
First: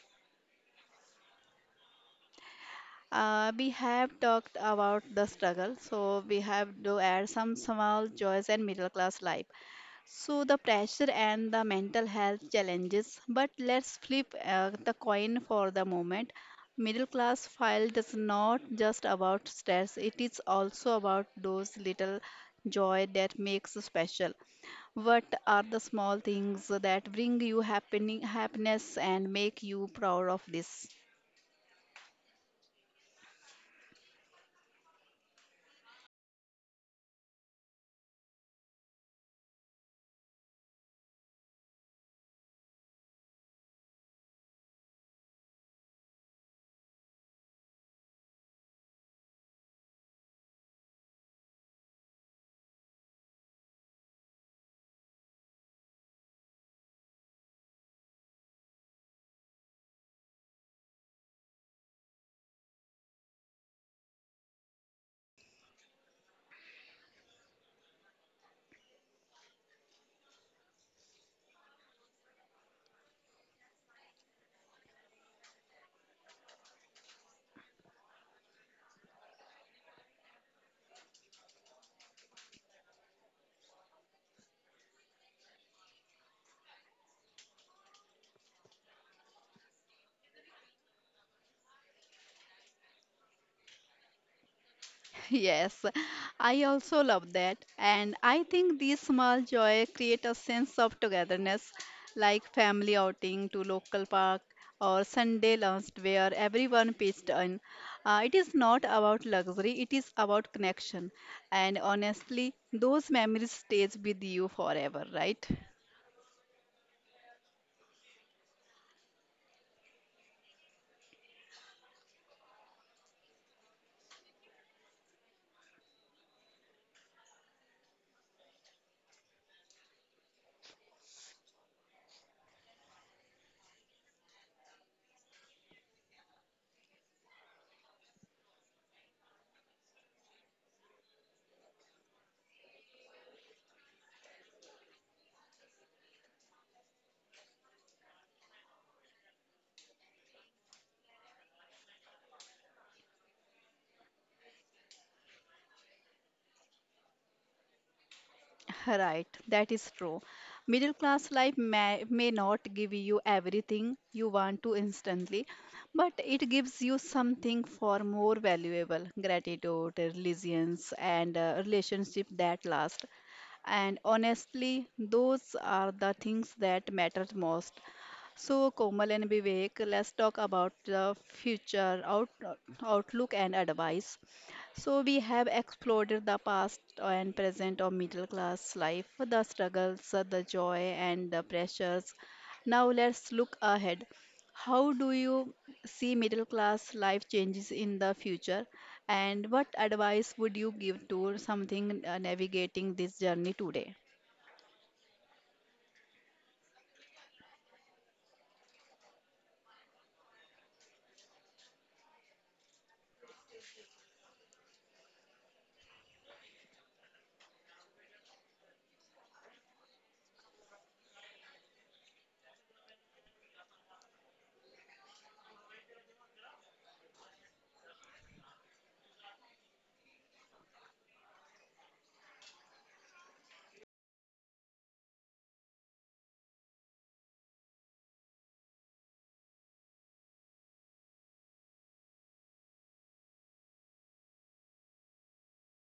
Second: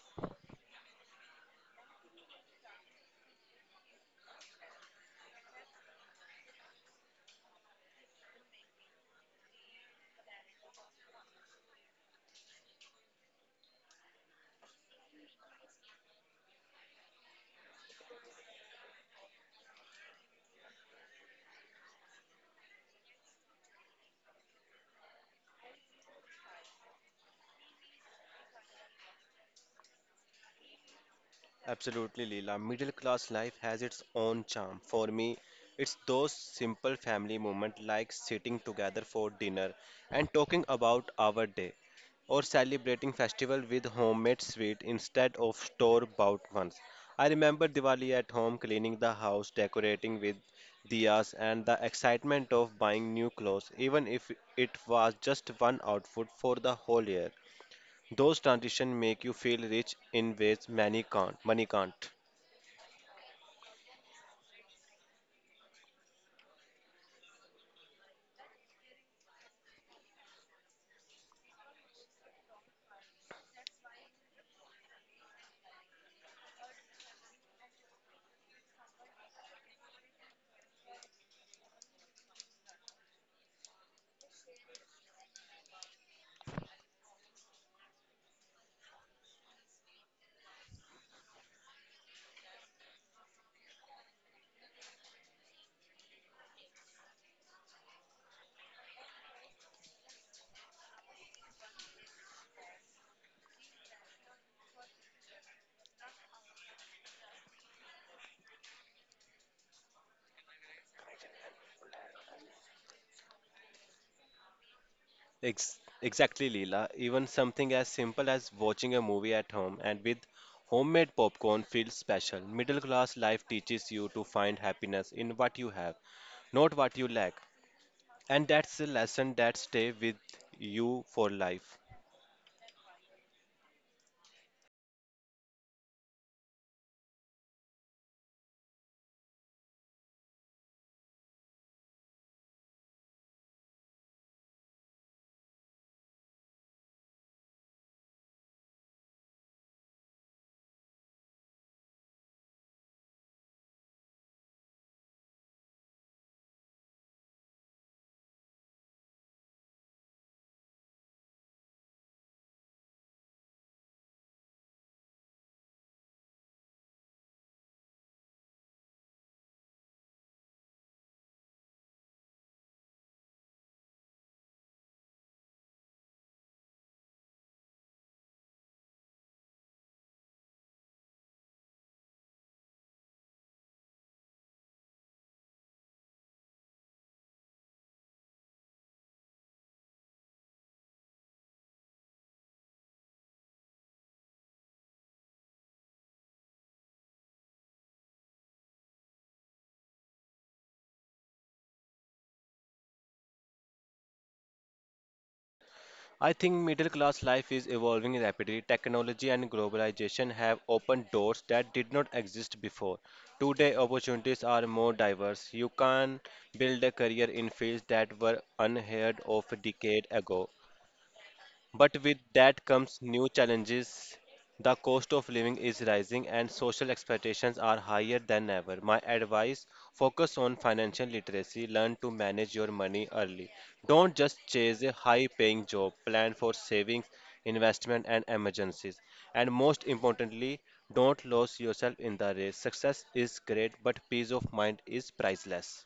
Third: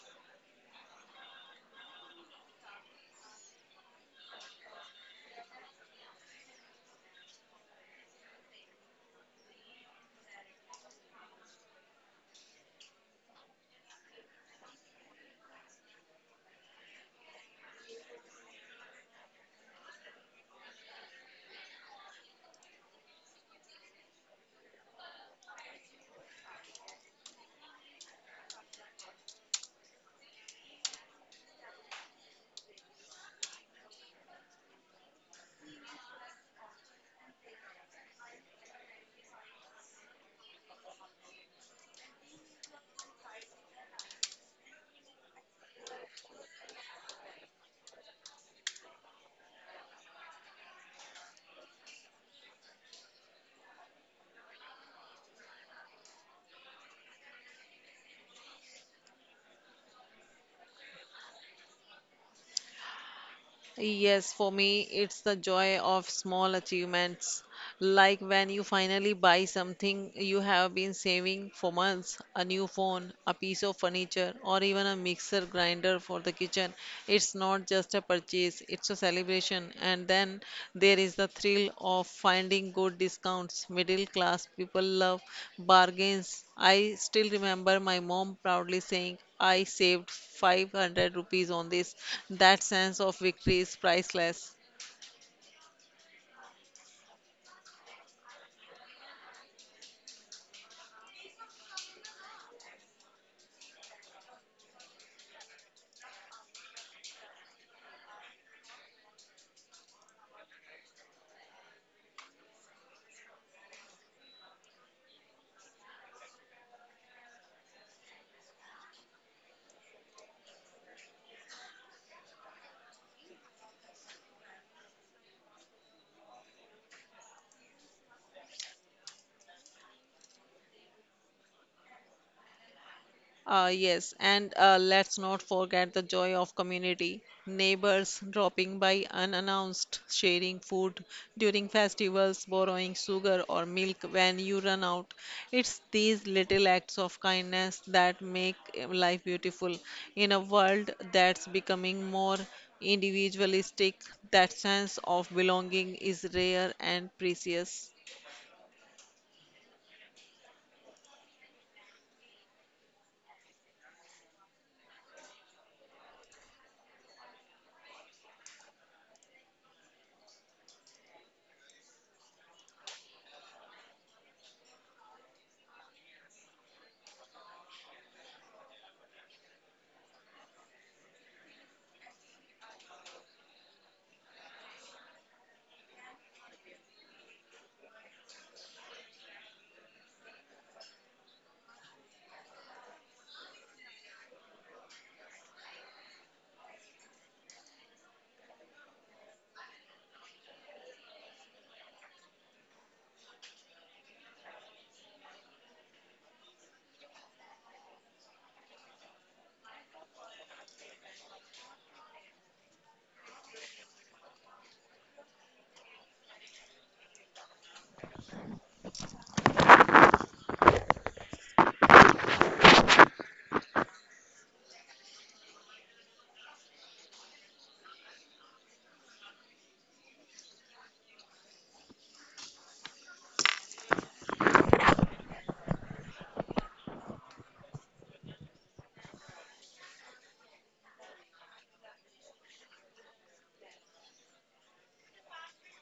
S1: Uh, we have talked about the struggle, so we have to add some small joys and middle class life. So the pressure and the mental health challenges. But let's flip uh, the coin for the moment. Middle class file is not just about stress; it is also about those little joy that makes you special. What are the small things that bring you happening happiness and make you proud of this?
S2: Absolutely, Leela. Middle class life has its own charm. For me, it's those simple family moments like sitting together for dinner and talking about our day, or celebrating festival with homemade sweet instead of store-bought ones. I remember Diwali at home, cleaning the house, decorating with diyas, and the excitement of buying new clothes, even if it was just one outfit for the whole year. Those transitions make you feel rich in ways many can't, money can't.
S3: Yes, for me, it's the joy of small achievements, like when you finally buy something you have been saving for months, a new phone, a piece of furniture, or even a mixer grinder for the kitchen. It's not just a purchase, it's a celebration. And then there is the thrill of finding good discounts. Middle class people love bargains. I still remember my mom proudly saying, I saved five hundred rupees on this. That sense of victory is priceless.
S1: Yes, I also love that. And I think these small joy create a sense of togetherness, like family outing to local park or Sunday lunch where everyone pitched in. Uh, it is not about luxury, it is about connection. And honestly, those memories stays with you forever, right?
S2: Ex- exactly, Leela. Even something as simple as watching a movie at home and with homemade popcorn feels special. Middle class life teaches you to find happiness in what you have, not what you lack. And that's a lesson that stays with you for life.
S3: Uh, yes, and uh, let's not forget the joy of community. Neighbors dropping by unannounced, sharing food during festivals, borrowing sugar or milk when you run out. It's these little acts of kindness that make uh, life beautiful. In a world that's becoming more individualistic, that sense of belonging is rare and precious.
S1: Right, that is true. Middle class life may, may not give you everything you want to instantly, but it gives you something far more valuable gratitude, resilience, and uh, relationship that last. And honestly, those are the things that matter most. So, Komal and Vivek, let's talk about the future out, outlook and advice. So we have explored the past and present of middle class life, the struggles, the joy and the pressures. Now let's look ahead. How do you see middle class life changes in the future and what advice would you give to something uh, navigating this journey today?
S2: I think middle class life is evolving rapidly. Technology and globalization have opened doors that did not exist before. Today, opportunities are more diverse. You can build a career in fields that were unheard of a decade ago. But with that comes new challenges. The cost of living is rising and social expectations are higher than ever. My advice focus on financial literacy, learn to manage your money early. Don't just chase a high paying job, plan for savings, investment, and emergencies. And most importantly, don't lose yourself in the race. Success is great, but peace of mind is priceless.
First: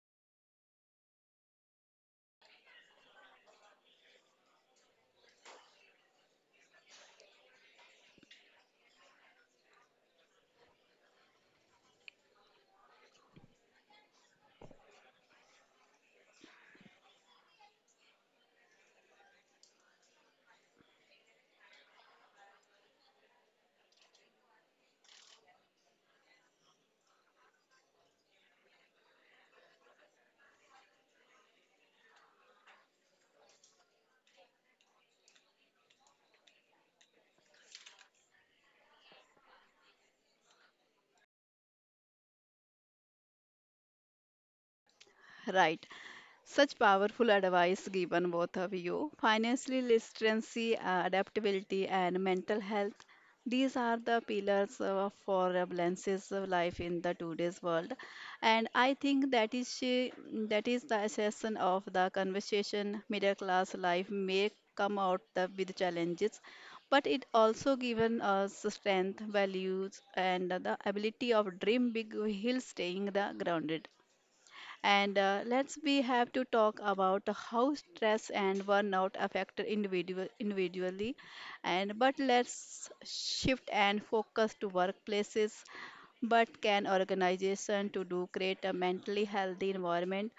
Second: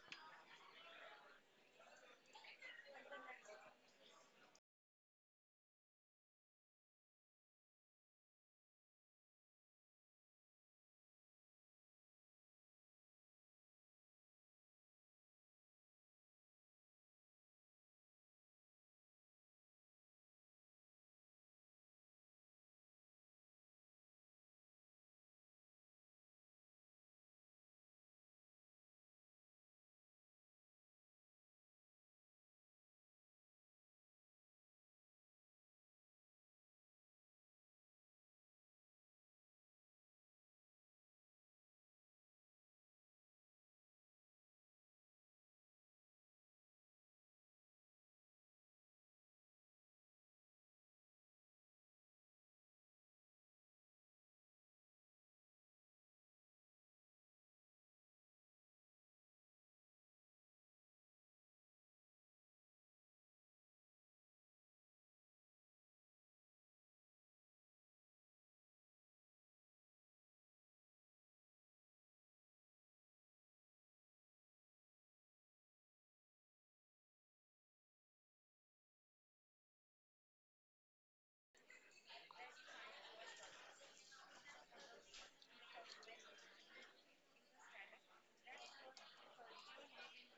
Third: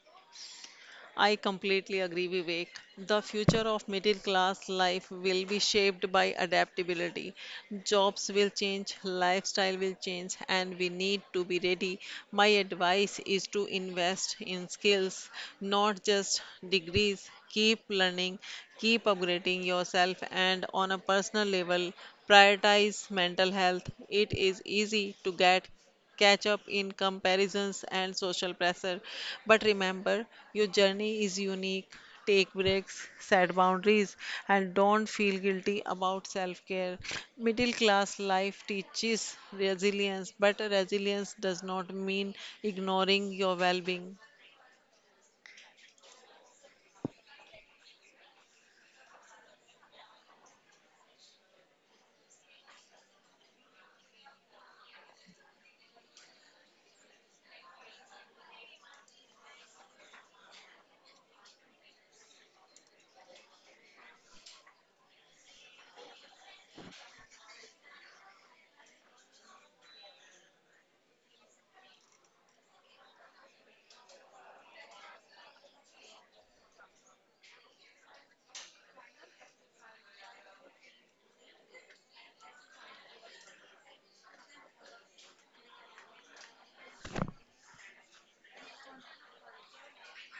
S3: I completely agree, Vivek. The future of middle class life will be shaped by adaptability. Jobs will change, lifestyle will change, and we need to be ready. My advice is to invest in skills, not just degrees. Keep learning, keep upgrading yourself, and on a personal level, prioritize mental health. It is easy to get catch up in comparisons and social pressure. But remember, your journey is unique. Take breaks, set boundaries, and don't feel guilty about self care. Middle class life teaches resilience, but resilience does not mean ignoring your well being.
S1: Right. Such powerful advice given both of you. Financial literacy, uh, adaptability, and mental health. These are the pillars uh, for uh, Blance's uh, life in the today's world, and I think that is she, that is the essence of the conversation. Middle class life may come out the, with challenges, but it also given us strength, values, and the ability of dream big while staying the grounded. And uh, let's we have to talk about how stress and burnout affect individual individually. And but let's shift and focus to workplaces. But can organization to do create a mentally healthy environment?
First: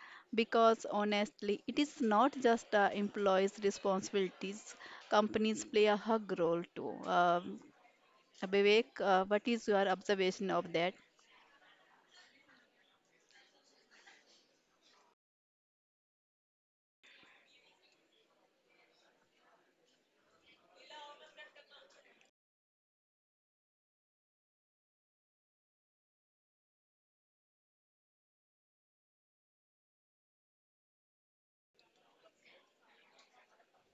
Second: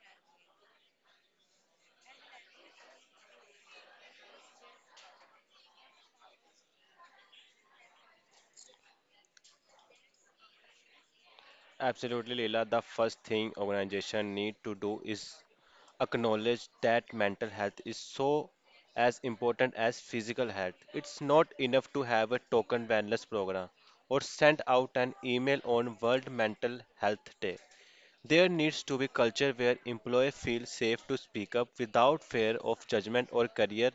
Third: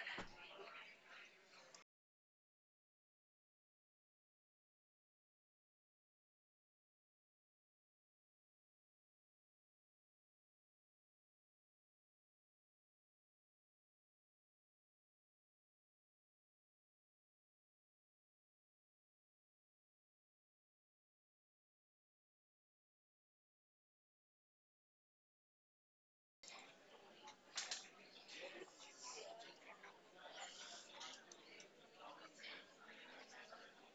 S1: Because honestly, it is not just uh, employees' responsibilities. Companies play a hug role too. Um, Vivek, uh, what is your observation of that?
S2: Absolutely, Leela. The first thing organization need to do is acknowledge that mental health is so as important as physical health. It's not enough to have a token wellness program or send out an email on World Mental Health Day. There needs to be culture where employees feel safe to speak up without fear of judgment or career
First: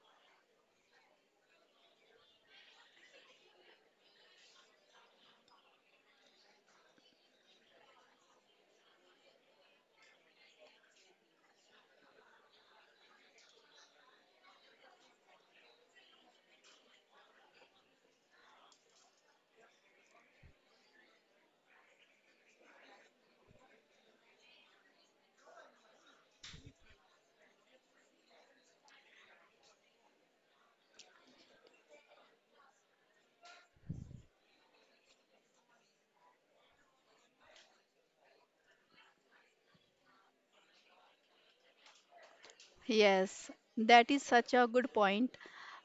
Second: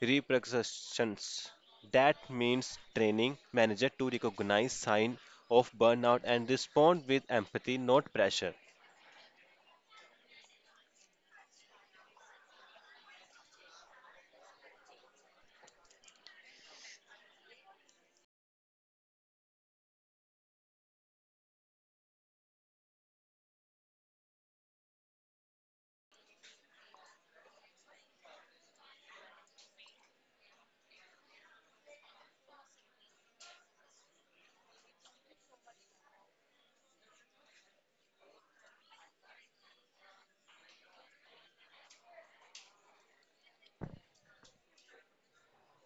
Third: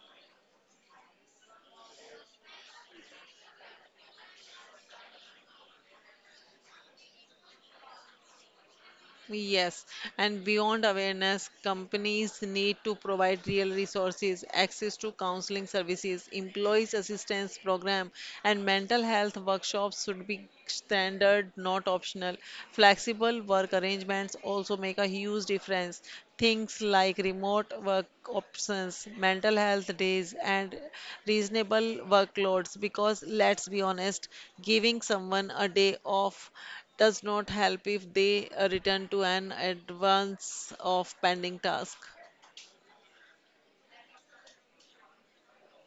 S2: repercussions. That means training manager to recognize sign of burnout and respond with empathy, not pressure.
S3: Yes, and beyond awareness, companies need to provide real resources, access to counseling services, employees assistance program, and mental health workshops should be standard, not optional. Flexible work arrangements also make a huge difference. Things like remote work options, mental health days, and reasonable workloads. Because let's be honest, giving someone a day off does not help if they uh, return to an advance of pending task.
S1: Yes, that is such a good point.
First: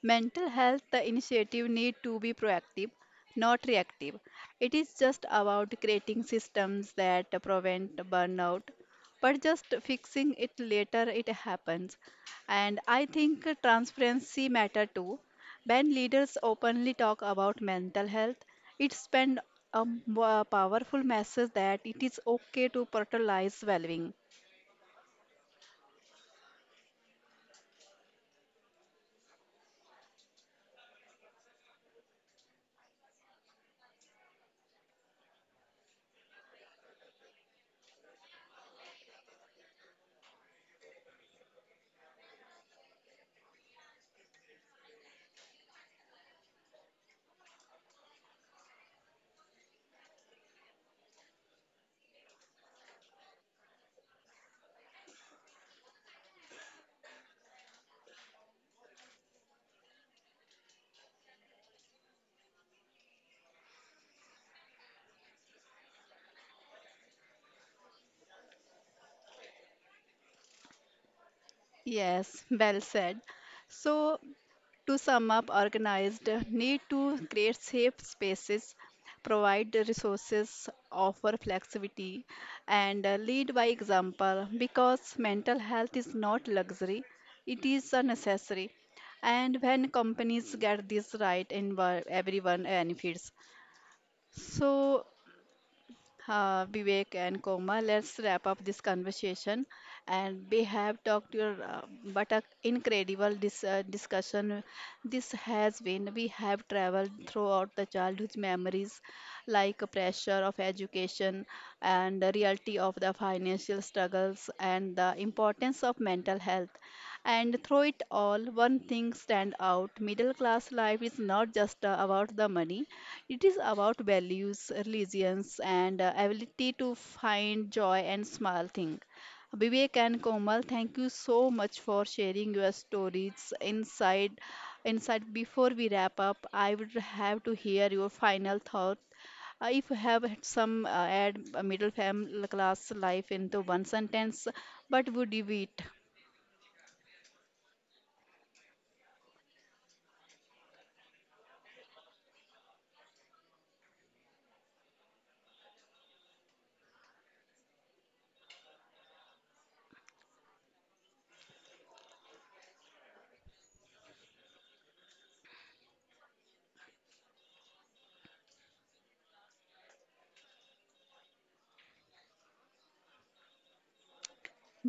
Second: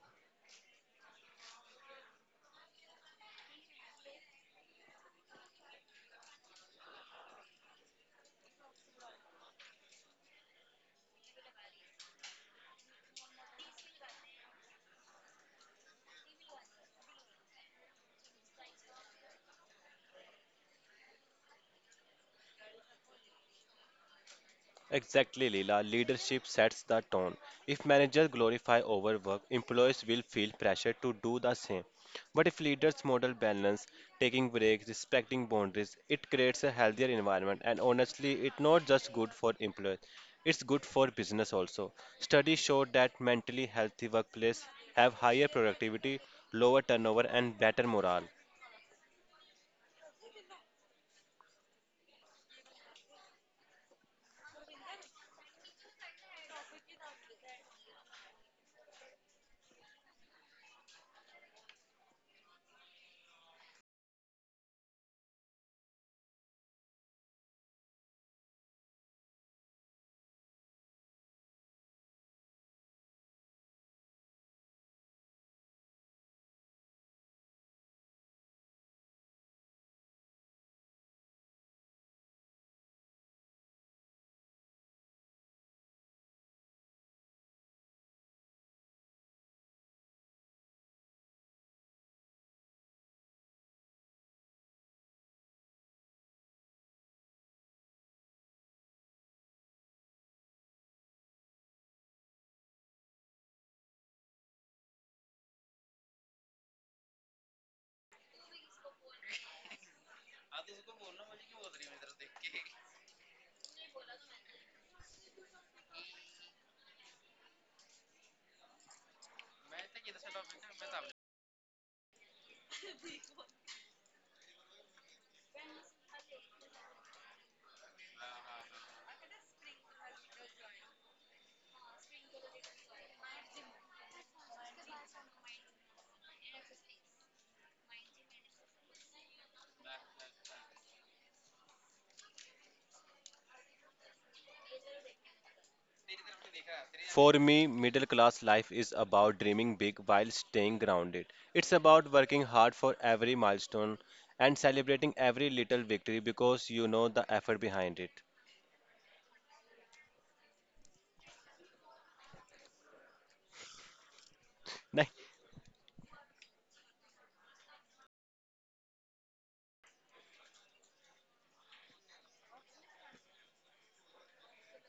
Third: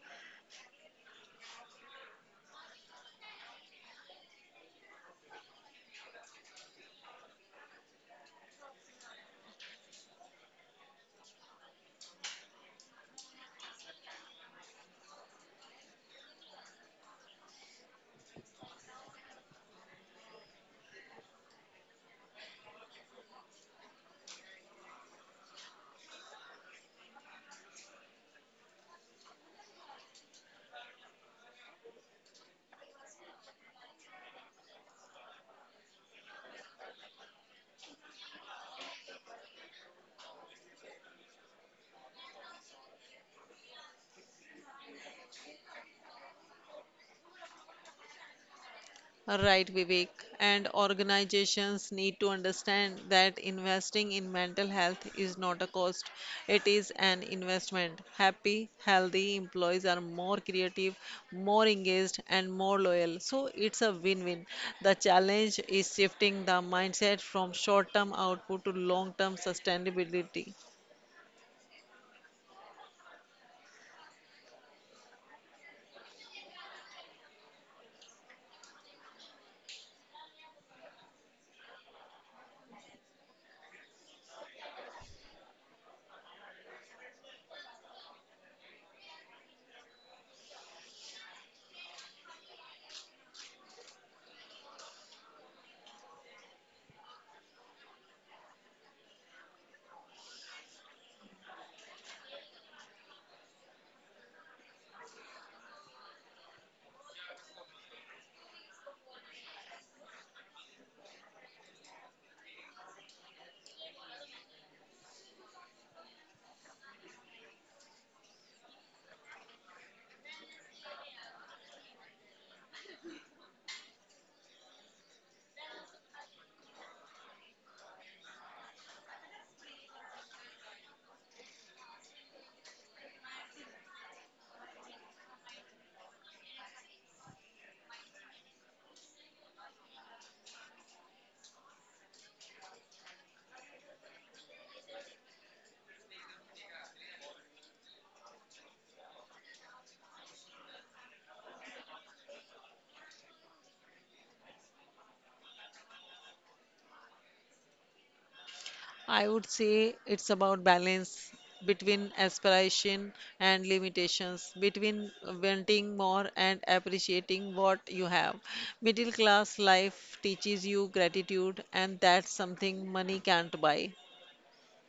S1: Mental health the initiative need to be proactive, not reactive. It is just about creating systems that prevent burnout, but just fixing it later it happens. And I think transparency matter too. When leaders openly talk about mental health, it send a m- a powerful message that it is okay to prioritize well-being.
S2: Exactly, Leela. Leadership sets the tone. If managers glorify overwork, employees will feel pressure to do the same. But if leaders model balance, taking breaks, respecting boundaries, it creates a healthier environment. And honestly, it's not just good for employees, it's good for business also. Studies show that mentally healthy workplaces have higher productivity, lower turnover, and better morale.
S3: Right, Vivek. And organizations need to understand that investing in mental health is not a cost, it is an investment. Happy, healthy employees are more creative, more engaged, and more loyal. So it's a win win. The challenge is shifting the mindset from short term output to long term sustainability.
S1: Yes, well said. So to sum up, organized need to create safe spaces, provide the resources, offer flexibility, and uh, lead by example because mental health is not luxury, it is a necessary. And when companies get this right, envi- everyone benefits. So, uh, Vivek and Koma. Let's wrap up this conversation. And we have talked your uh, but a incredible dis- uh, discussion. This has been we have traveled throughout the childhood memories, like a pressure of education and the reality of the financial struggles and the importance of mental health. And through it all, one thing stand out: middle class life is not just uh, about the money. It is about values, religions, and uh, ability to find joy and small thing. Vivek and Komal, thank you so much for sharing your stories inside. Inside, before we wrap up, I would have to hear your final thought. Uh, if you have had some uh, add a middle fam- class life into one sentence, what would you be? It?
S2: For me, middle class life is about dreaming big while staying grounded. It's about working hard for every milestone and celebrating every little victory because you know the effort behind it.
S3: I would say it's about balance between aspiration and limitations,
S2: Nahi,
S3: between wanting more and appreciating what you have. Middle class life teaches you gratitude, and that's something money can't buy.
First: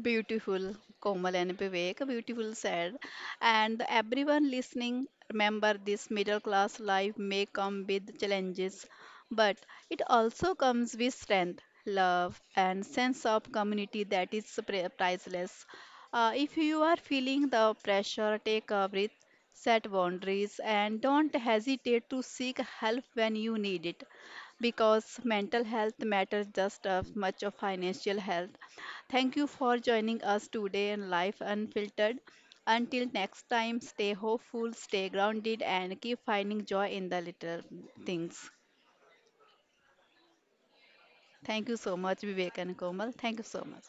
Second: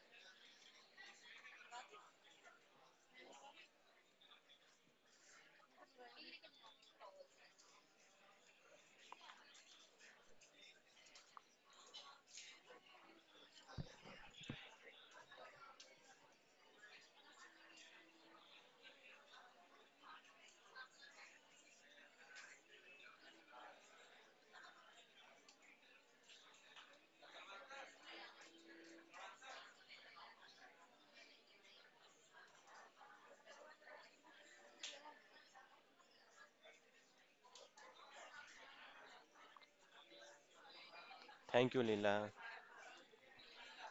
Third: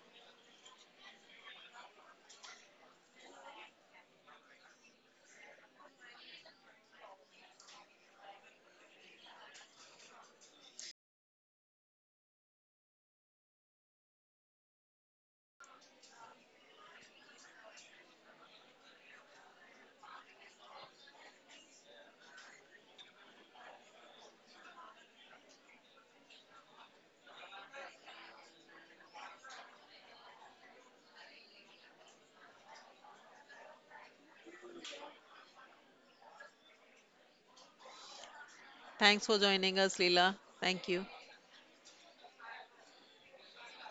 S1: Beautiful, Komal and Vivek, beautiful said. And everyone listening, remember this middle class life may come with challenges, but it also comes with strength, love, and sense of community that is pri- priceless. Uh, if you are feeling the pressure, take a breath, set boundaries, and don't hesitate to seek help when you need it because mental health matters just as much of financial health. Thank you for joining us today in Life Unfiltered. Until next time, stay hopeful, stay grounded, and keep finding joy in the little things.
S3: Thanks for joining us, Leela. Thank you.
S1: Thank
S2: thank
S1: you
S2: you,
S1: so much,
S2: Leela.
S1: Vivek and Komal. Thank you so much.